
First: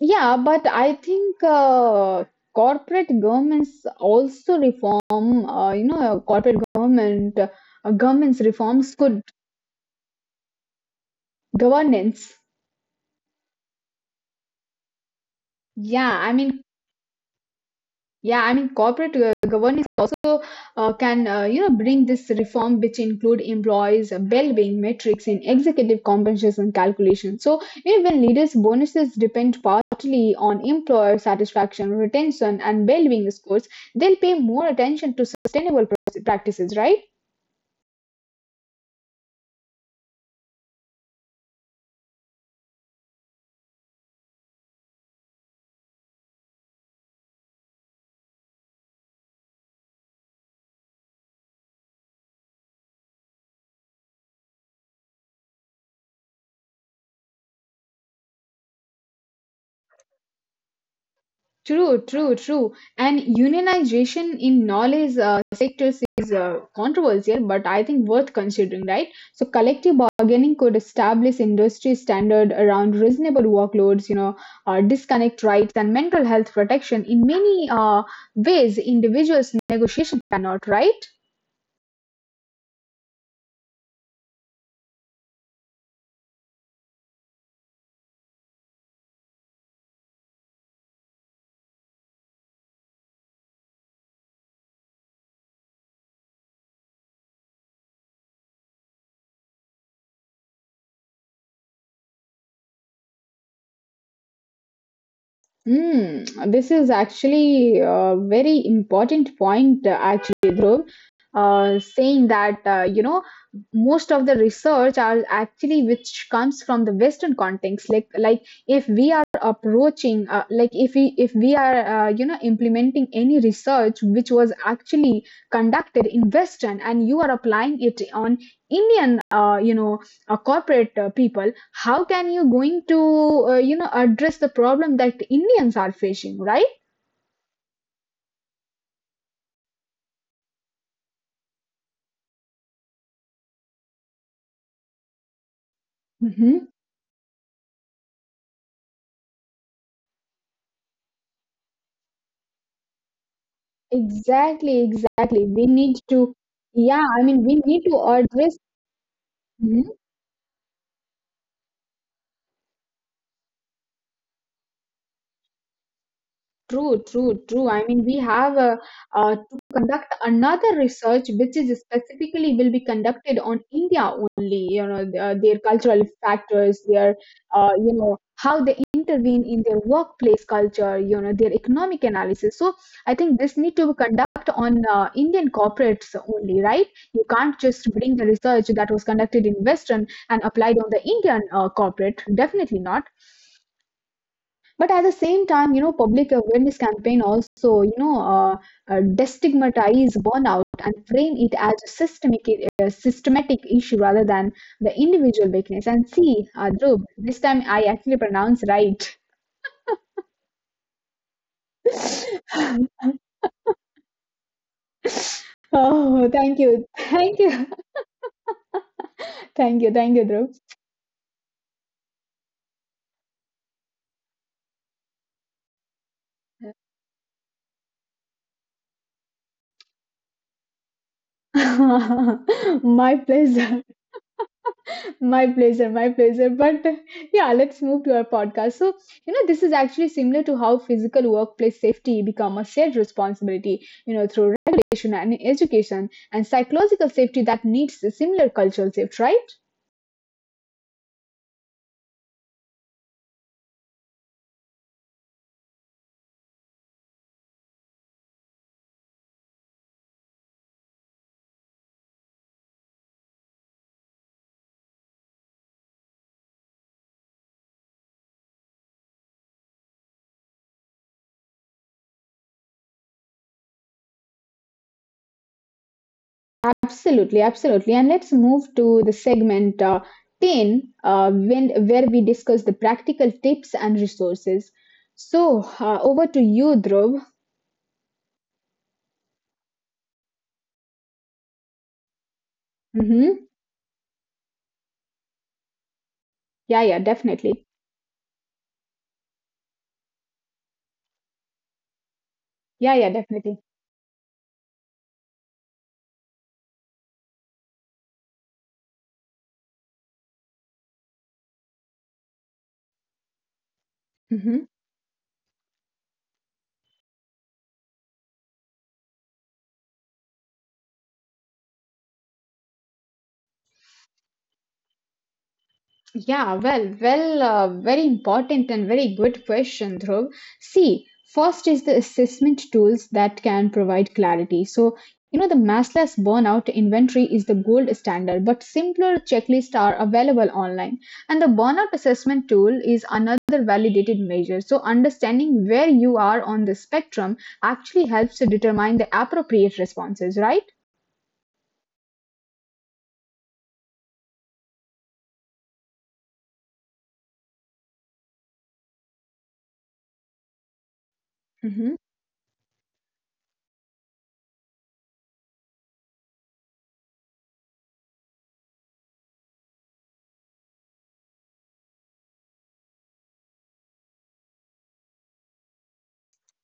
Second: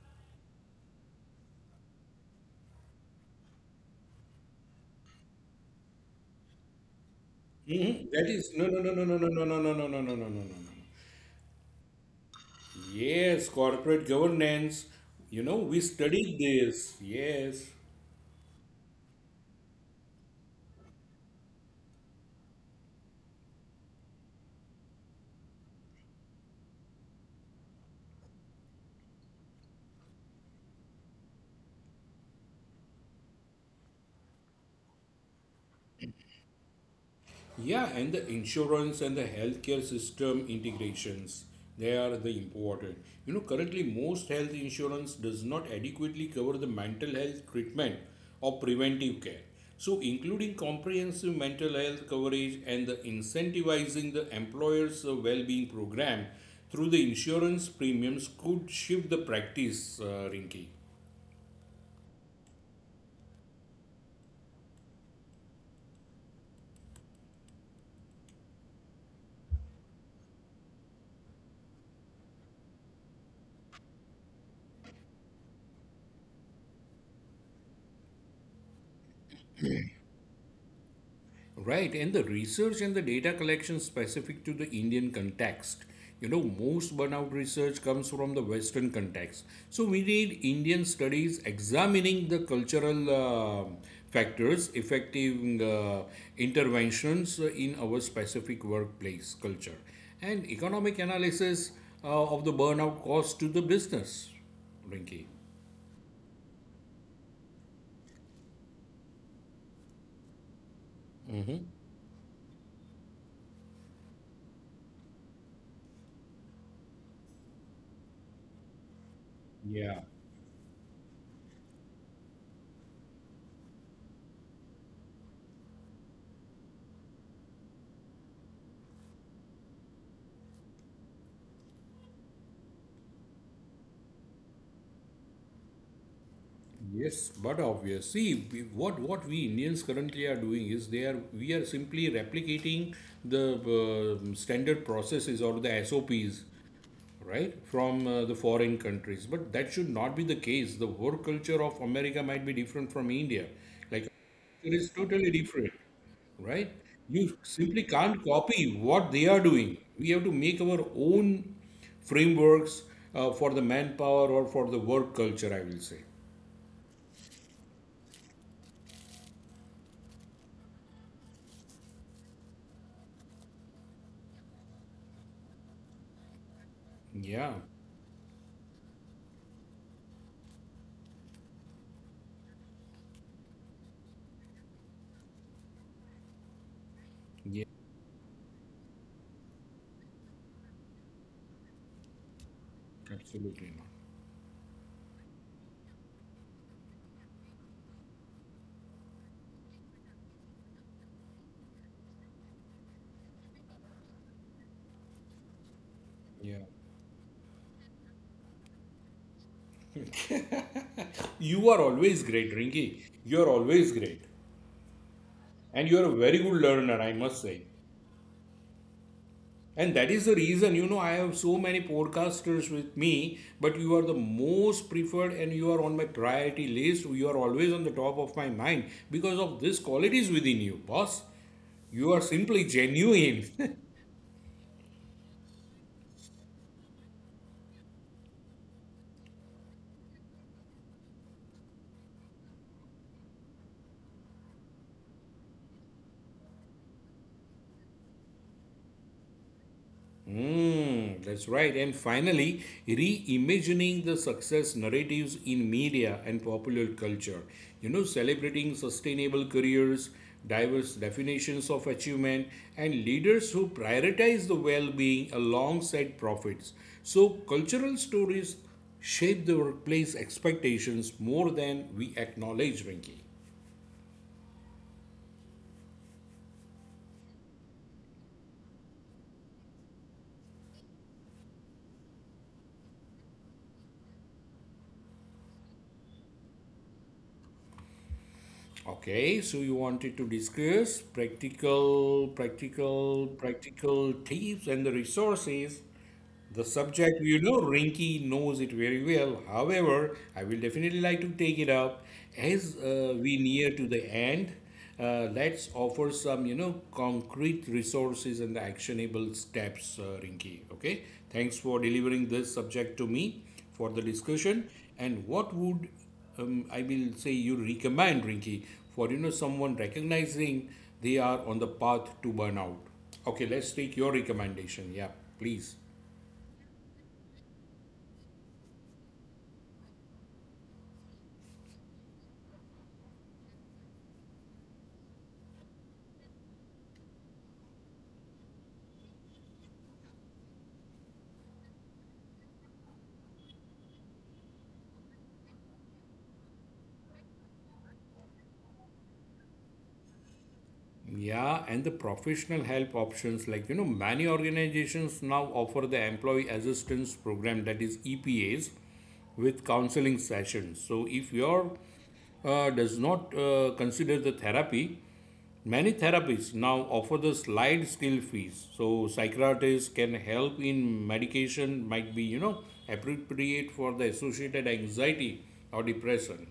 Speaker 1: Yeah, but I think corporate governments also reform. You know, corporate government
Speaker 2: Mhm. That
Speaker 1: governments
Speaker 2: is no, no,
Speaker 1: reforms
Speaker 2: no, no,
Speaker 1: could
Speaker 2: no, no, no, no, no, no, no, no, no, no, no, no, no.
Speaker 1: governance.
Speaker 2: Yes, corporate governance. You know, we
Speaker 1: Yeah, I
Speaker 2: studied
Speaker 1: mean,
Speaker 2: this. Yes.
Speaker 1: yeah, I mean, corporate governance also can, bring this reform, which include employees' well-being metrics in executive compensation calculation. So, you know, when leaders' bonuses depend partly on employer satisfaction, retention, and well-being scores, they'll pay more attention to sustainable practices, right?
Speaker 2: Yeah, and the insurance and the healthcare system integrations, they are the important. You know, currently most health insurance does not adequately cover the mental health treatment or preventive care. So, including comprehensive mental health coverage and the incentivizing the employer's well-being program through the insurance premiums could shift the practice, Rinki.
Speaker 1: True, true, true. And unionization in knowledge sectors is controversial, but I think worth considering, right? So, collective bargaining could establish industry standard around reasonable workloads, you know, disconnect rights and mental health protection in many ways individuals negotiation cannot, right?
Speaker 2: Right, and the research and the data collection specific to the Indian context. You know, most burnout research comes from the Western context. So we need Indian studies examining the cultural factors affecting interventions in our specific workplace culture and economic analysis of the burnout cost to the business, Rinki.
Speaker 1: Hmm, this is actually a very important point, actually, Dhruv.
Speaker 2: Hmm.
Speaker 1: Saying that most of the research are actually which comes from the Western context. Like if we are
Speaker 2: Yeah.
Speaker 1: approaching, like if we are implementing any research which was actually conducted in Western and you are applying it on Indian, corporate people, how can you going to address the problem that Indians are facing, right?
Speaker 2: Yes, but obvious. See, what we Indians currently are doing is they are we are simply replicating the standard processes or the SOPs,
Speaker 1: Hmm.
Speaker 2: right, from the foreign countries. But that should not be the case. The work culture of America might be different from India. Like, it
Speaker 1: Exactly,
Speaker 2: is totally
Speaker 1: exactly, we
Speaker 2: different,
Speaker 1: need to,
Speaker 2: right?
Speaker 1: yeah, I
Speaker 2: You
Speaker 1: mean, we need
Speaker 2: simply
Speaker 1: to
Speaker 2: can't
Speaker 1: address.
Speaker 2: copy what they are doing. We have to make our own frameworks for the manpower or for the work culture, I will say.
Speaker 1: True, true, true. I mean, we have to conduct another research, which is specifically will be conducted on India only. You know, their cultural factors, their,
Speaker 2: Yeah.
Speaker 1: how they intervene in their workplace culture. You know, their economic analysis. So I think this need to be conduct on Indian corporates only, right? You can't
Speaker 2: Yeah,
Speaker 1: just bring the research that was conducted in Western and applied on the Indian corporate. Definitely not.
Speaker 2: absolutely not.
Speaker 1: But at the same time, you know, public awareness campaign also, destigmatize burnout and frame it as a systemic, systematic issue rather than the individual weakness. And see,
Speaker 2: Yeah.
Speaker 1: Dhruv, this time I actually pronounced right.
Speaker 2: You are always great, Rinki. You are always great. And you are a
Speaker 1: Oh,
Speaker 2: very good learner, I
Speaker 1: thank
Speaker 2: must
Speaker 1: you,
Speaker 2: say. And that
Speaker 1: thank you,
Speaker 2: is the
Speaker 1: Dhruv.
Speaker 2: reason, you know, I have so many podcasters with me, but you are the most preferred and you are on my priority list. You are always on the top of my mind because of these qualities within you, boss. You are simply
Speaker 1: My
Speaker 2: genuine.
Speaker 1: pleasure. My pleasure, my pleasure. But yeah, let's move to our podcast. So, you know, this is actually similar to how physical workplace safety become a shared responsibility, you know, through regulation and education and psychological safety that needs a similar cultural shift, right?
Speaker 2: Mm, that's right. And finally, reimagining the success narratives in media and popular culture. You know, celebrating sustainable careers, diverse definitions of achievement, and leaders who prioritize the well being alongside profits. So, cultural stories shape the workplace expectations more than we acknowledge, Rinki.
Speaker 1: Absolutely, absolutely. And let's move to the segment 10, where we discuss the practical tips and resources. So, over to you, Dhruv.
Speaker 2: Okay, so you wanted to discuss practical, practical,
Speaker 1: Hmm.
Speaker 2: practical tips and the resources. The
Speaker 1: Yeah, yeah,
Speaker 2: subject, you
Speaker 1: definitely.
Speaker 2: know, Rinky knows it very well. However, I will definitely like to take it up as
Speaker 1: Yeah, yeah,
Speaker 2: we
Speaker 1: definitely.
Speaker 2: near to the end. Let's offer some, you know, concrete resources and actionable steps, Rinky. Okay, thanks for delivering this subject to me for the
Speaker 1: Mm-hmm.
Speaker 2: discussion. And what would I will say you recommend, Rinky, for you know someone recognizing they are on the path to burnout? Okay, let's take your recommendation. Yeah, please.
Speaker 1: Yeah, well, well, very important and very good question, Dhruv. See, first is the assessment tools that can provide clarity. So, you know, the massless burnout inventory is the gold standard, but simpler checklists are available online. And the burnout assessment tool is another validated measure. So, understanding where you are on the spectrum actually helps to determine the appropriate responses, right?
Speaker 2: Yeah, and the professional help options, like, you know, many organizations now offer the employee assistance program, that is EPAs, with counseling sessions. So if your
Speaker 1: Mhm.
Speaker 2: does not consider the therapy, many therapists now offer the slide skill fees. So psychiatrists can help in medication, might be you know appropriate for the associated anxiety or depression.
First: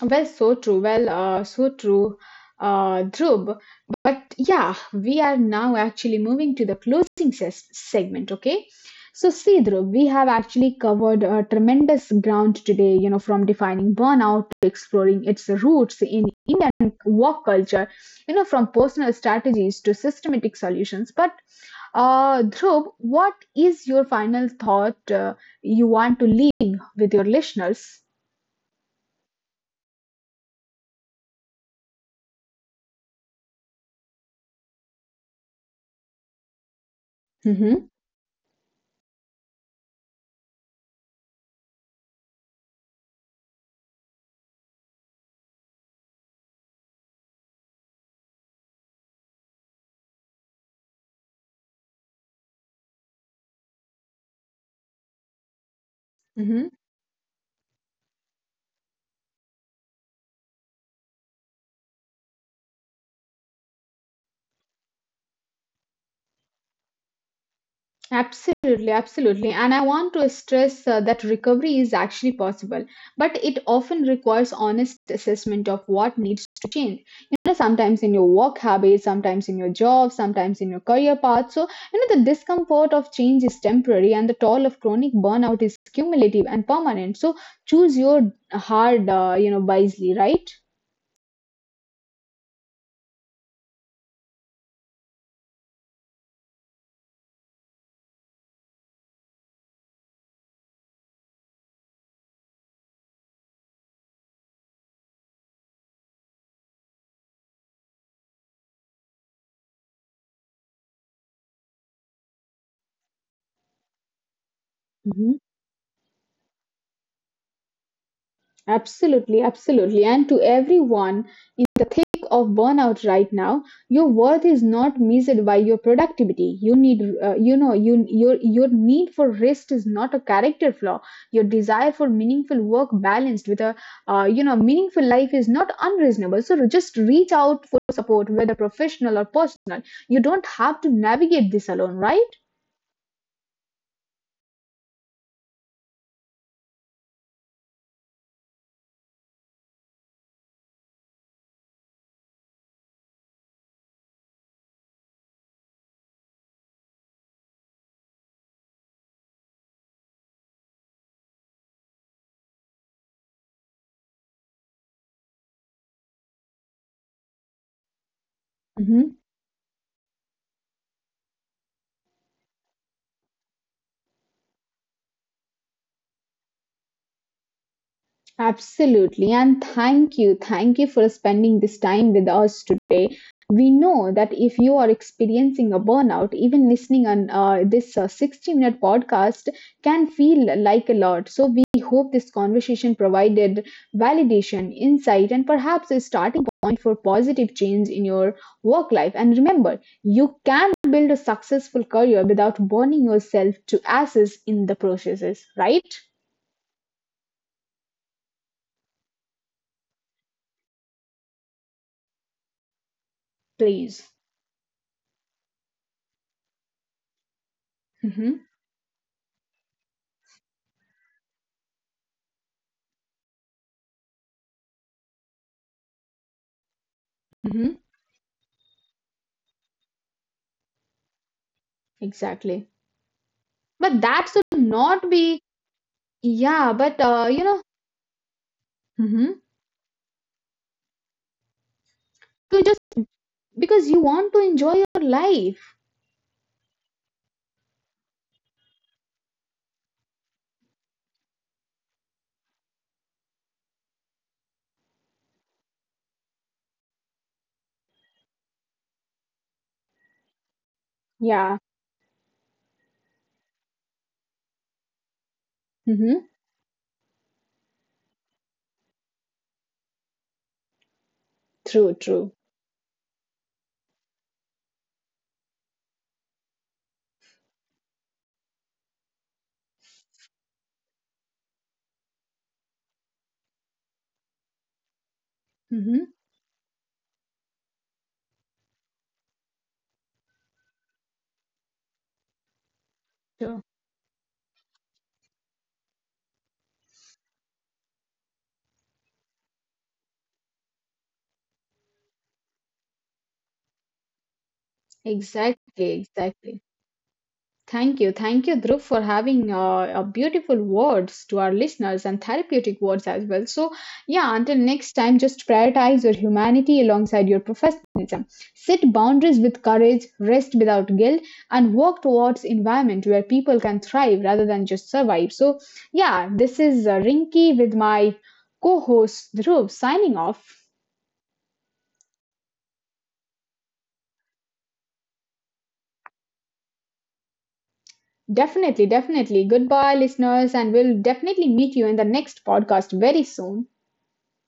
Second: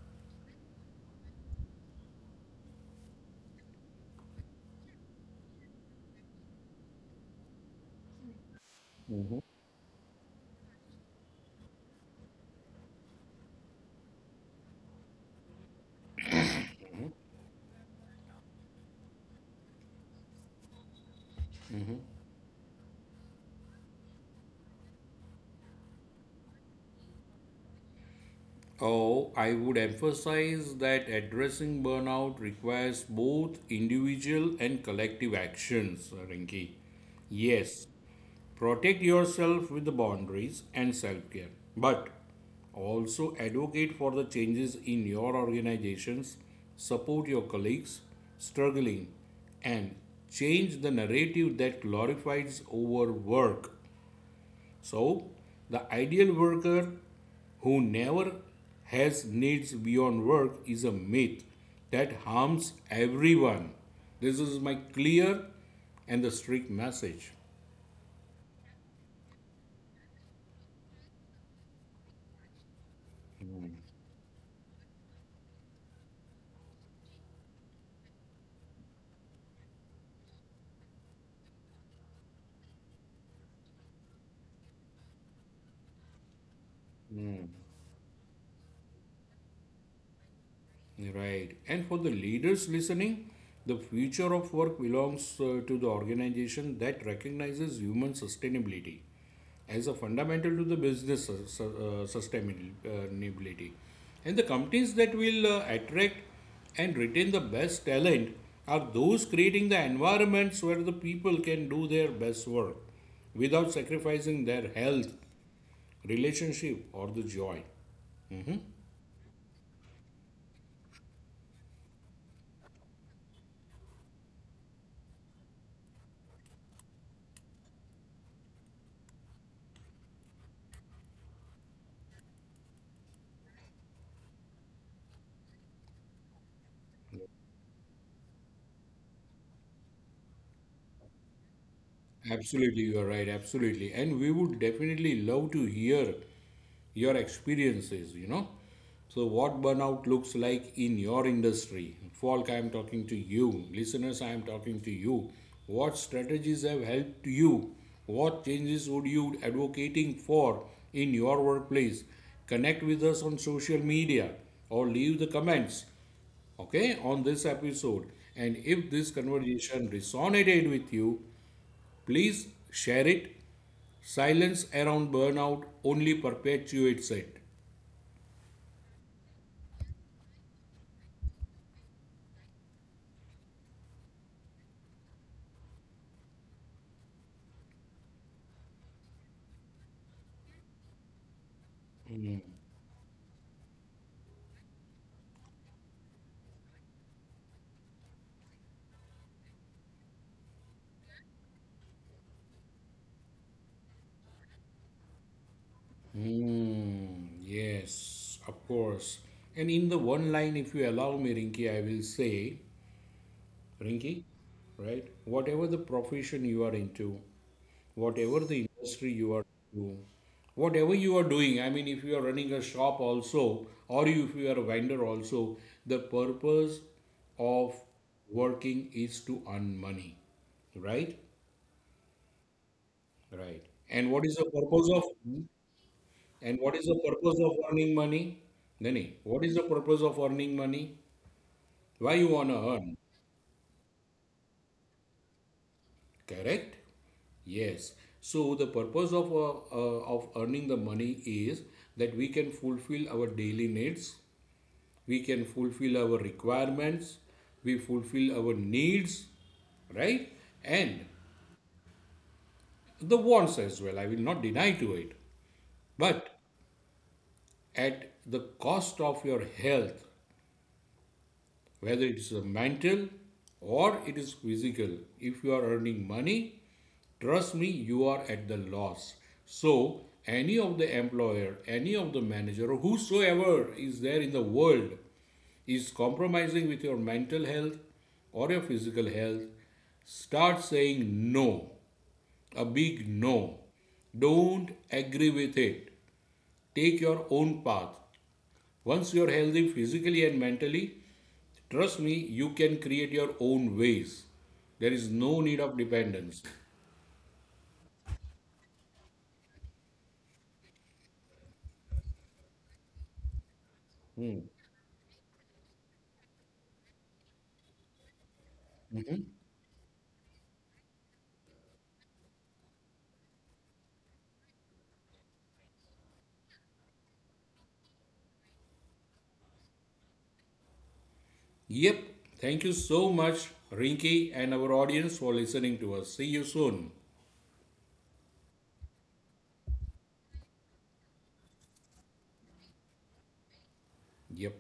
Speaker 1: Well, so true. Well, so true, Dhruv. But yeah, we are now actually moving to the closing segment, okay? So, see, Dhruv, we have actually covered a tremendous ground today, you know, from defining burnout to exploring its roots in Indian work culture, you know, from personal strategies to systematic solutions. But, Dhruv, what is your final thought you want to leave with your listeners?
Speaker 2: Oh, I would emphasize that addressing burnout requires both individual and collective actions, Rinki. Yes,
Speaker 1: Mm-hmm,
Speaker 2: protect yourself with the boundaries and self care, but also advocate for the changes in your organizations, support your colleagues struggling, and change the narrative that glorifies overwork. So, the ideal
Speaker 1: mm-hmm.
Speaker 2: worker who never has needs beyond work is a myth that harms everyone. This is my clear and the strict message.
Speaker 1: Absolutely, absolutely. And I want to stress that recovery is actually possible, but it often requires honest assessment of what needs to change. You know, sometimes in your work habits, sometimes in your job, sometimes in your career path. So, you know, the discomfort of change is temporary and the toll of chronic burnout is cumulative and permanent. So, choose your hard, wisely, right?
Speaker 2: Right. And for the leaders listening, the future of work belongs to the organization that recognizes human sustainability as a fundamental to the business sustainability. And the companies that will attract and retain the best talent are those creating the environments where the people can do their best work without sacrificing their health,
Speaker 1: Mhm.
Speaker 2: relationship, or the joy.
Speaker 1: Absolutely, absolutely. And to everyone in the thick of burnout right now, your worth is not measured by your productivity. You need, you know, you your need for rest is not a character flaw. Your desire for meaningful work balanced with a, meaningful life is not unreasonable. So just reach out for support, whether professional or personal. You don't have to navigate this alone, right?
Speaker 2: Absolutely, you are right. Absolutely. And we would definitely love to hear your experiences, you know. So, what burnout looks like in your industry? Falk, I am talking to you. Listeners, I am talking to you. What strategies have helped you? What changes would you advocating for in your workplace? Connect with us on social media or leave the comments, okay, on this episode, and if this
Speaker 1: Mhm.
Speaker 2: conversation resonated with you, please share it. Silence around burnout only perpetuates it.
Speaker 1: Absolutely. And thank you. Thank you for spending this time with us today. We know that if you are experiencing a burnout, even listening on this 60-minute podcast can feel like a lot. So we hope this conversation provided validation, insight, and perhaps a starting point for positive change in your work life. And remember, you can build a successful career without burning yourself to ashes in the processes, right?
Speaker 2: Hmm, yes, of course. And in the one line, if you allow me, Rinki, I will say, Rinki,
Speaker 1: Please.
Speaker 2: right? Whatever the profession you are into, whatever
Speaker 1: Mhm.
Speaker 2: the industry you are into, whatever you are doing, I mean, if you are running a shop also, or if you are a vendor also, the purpose of
Speaker 1: Mhm.
Speaker 2: working is to earn money, right?
Speaker 1: Exactly.
Speaker 2: Right. And
Speaker 1: But
Speaker 2: what is the
Speaker 1: that should
Speaker 2: purpose of
Speaker 1: not be,
Speaker 2: and what is
Speaker 1: yeah,
Speaker 2: the
Speaker 1: but
Speaker 2: purpose of earning money? Dhani, what is
Speaker 1: hmm,
Speaker 2: the purpose of earning money? Why you wanna
Speaker 1: to just
Speaker 2: earn?
Speaker 1: because you want to enjoy your life.
Speaker 2: Correct? Yes. So the purpose of earning the money is that we can fulfill our daily needs, we can fulfill our requirements, we fulfill our needs, right? And
Speaker 1: Yeah.
Speaker 2: the wants as well. I will not deny to it.
Speaker 1: Hmm.
Speaker 2: But at the cost of your health,
Speaker 1: True,
Speaker 2: whether it's
Speaker 1: true.
Speaker 2: mental or it is physical. If you are earning money, trust me, you are at the loss. So, any of the employer, any of the manager, or whosoever is there in the world is
Speaker 1: Hmm.
Speaker 2: compromising with your mental health or your physical health, start saying no, a big no.
Speaker 1: True.
Speaker 2: Don't agree with it. Take your own path. Once you're healthy physically and mentally, trust me, you can create your own ways. There is no need of
Speaker 1: Exactly,
Speaker 2: dependence.
Speaker 1: exactly. Thank you. Thank you, Dhruv, for having beautiful words to our listeners and therapeutic words as well. So, yeah, until next time, just prioritize your humanity alongside your professionalism. Set boundaries with courage, rest without guilt, and work towards environment where people can thrive rather than just survive. So, yeah, this is Rinky with my co-host Dhruv signing off.
Speaker 2: Yep, thank you so much, Rinky, and our audience for listening to us. See you soon.
Speaker 1: Definitely, definitely. Goodbye, listeners, and we'll definitely meet you in the next podcast very soon.
Speaker 2: Yep.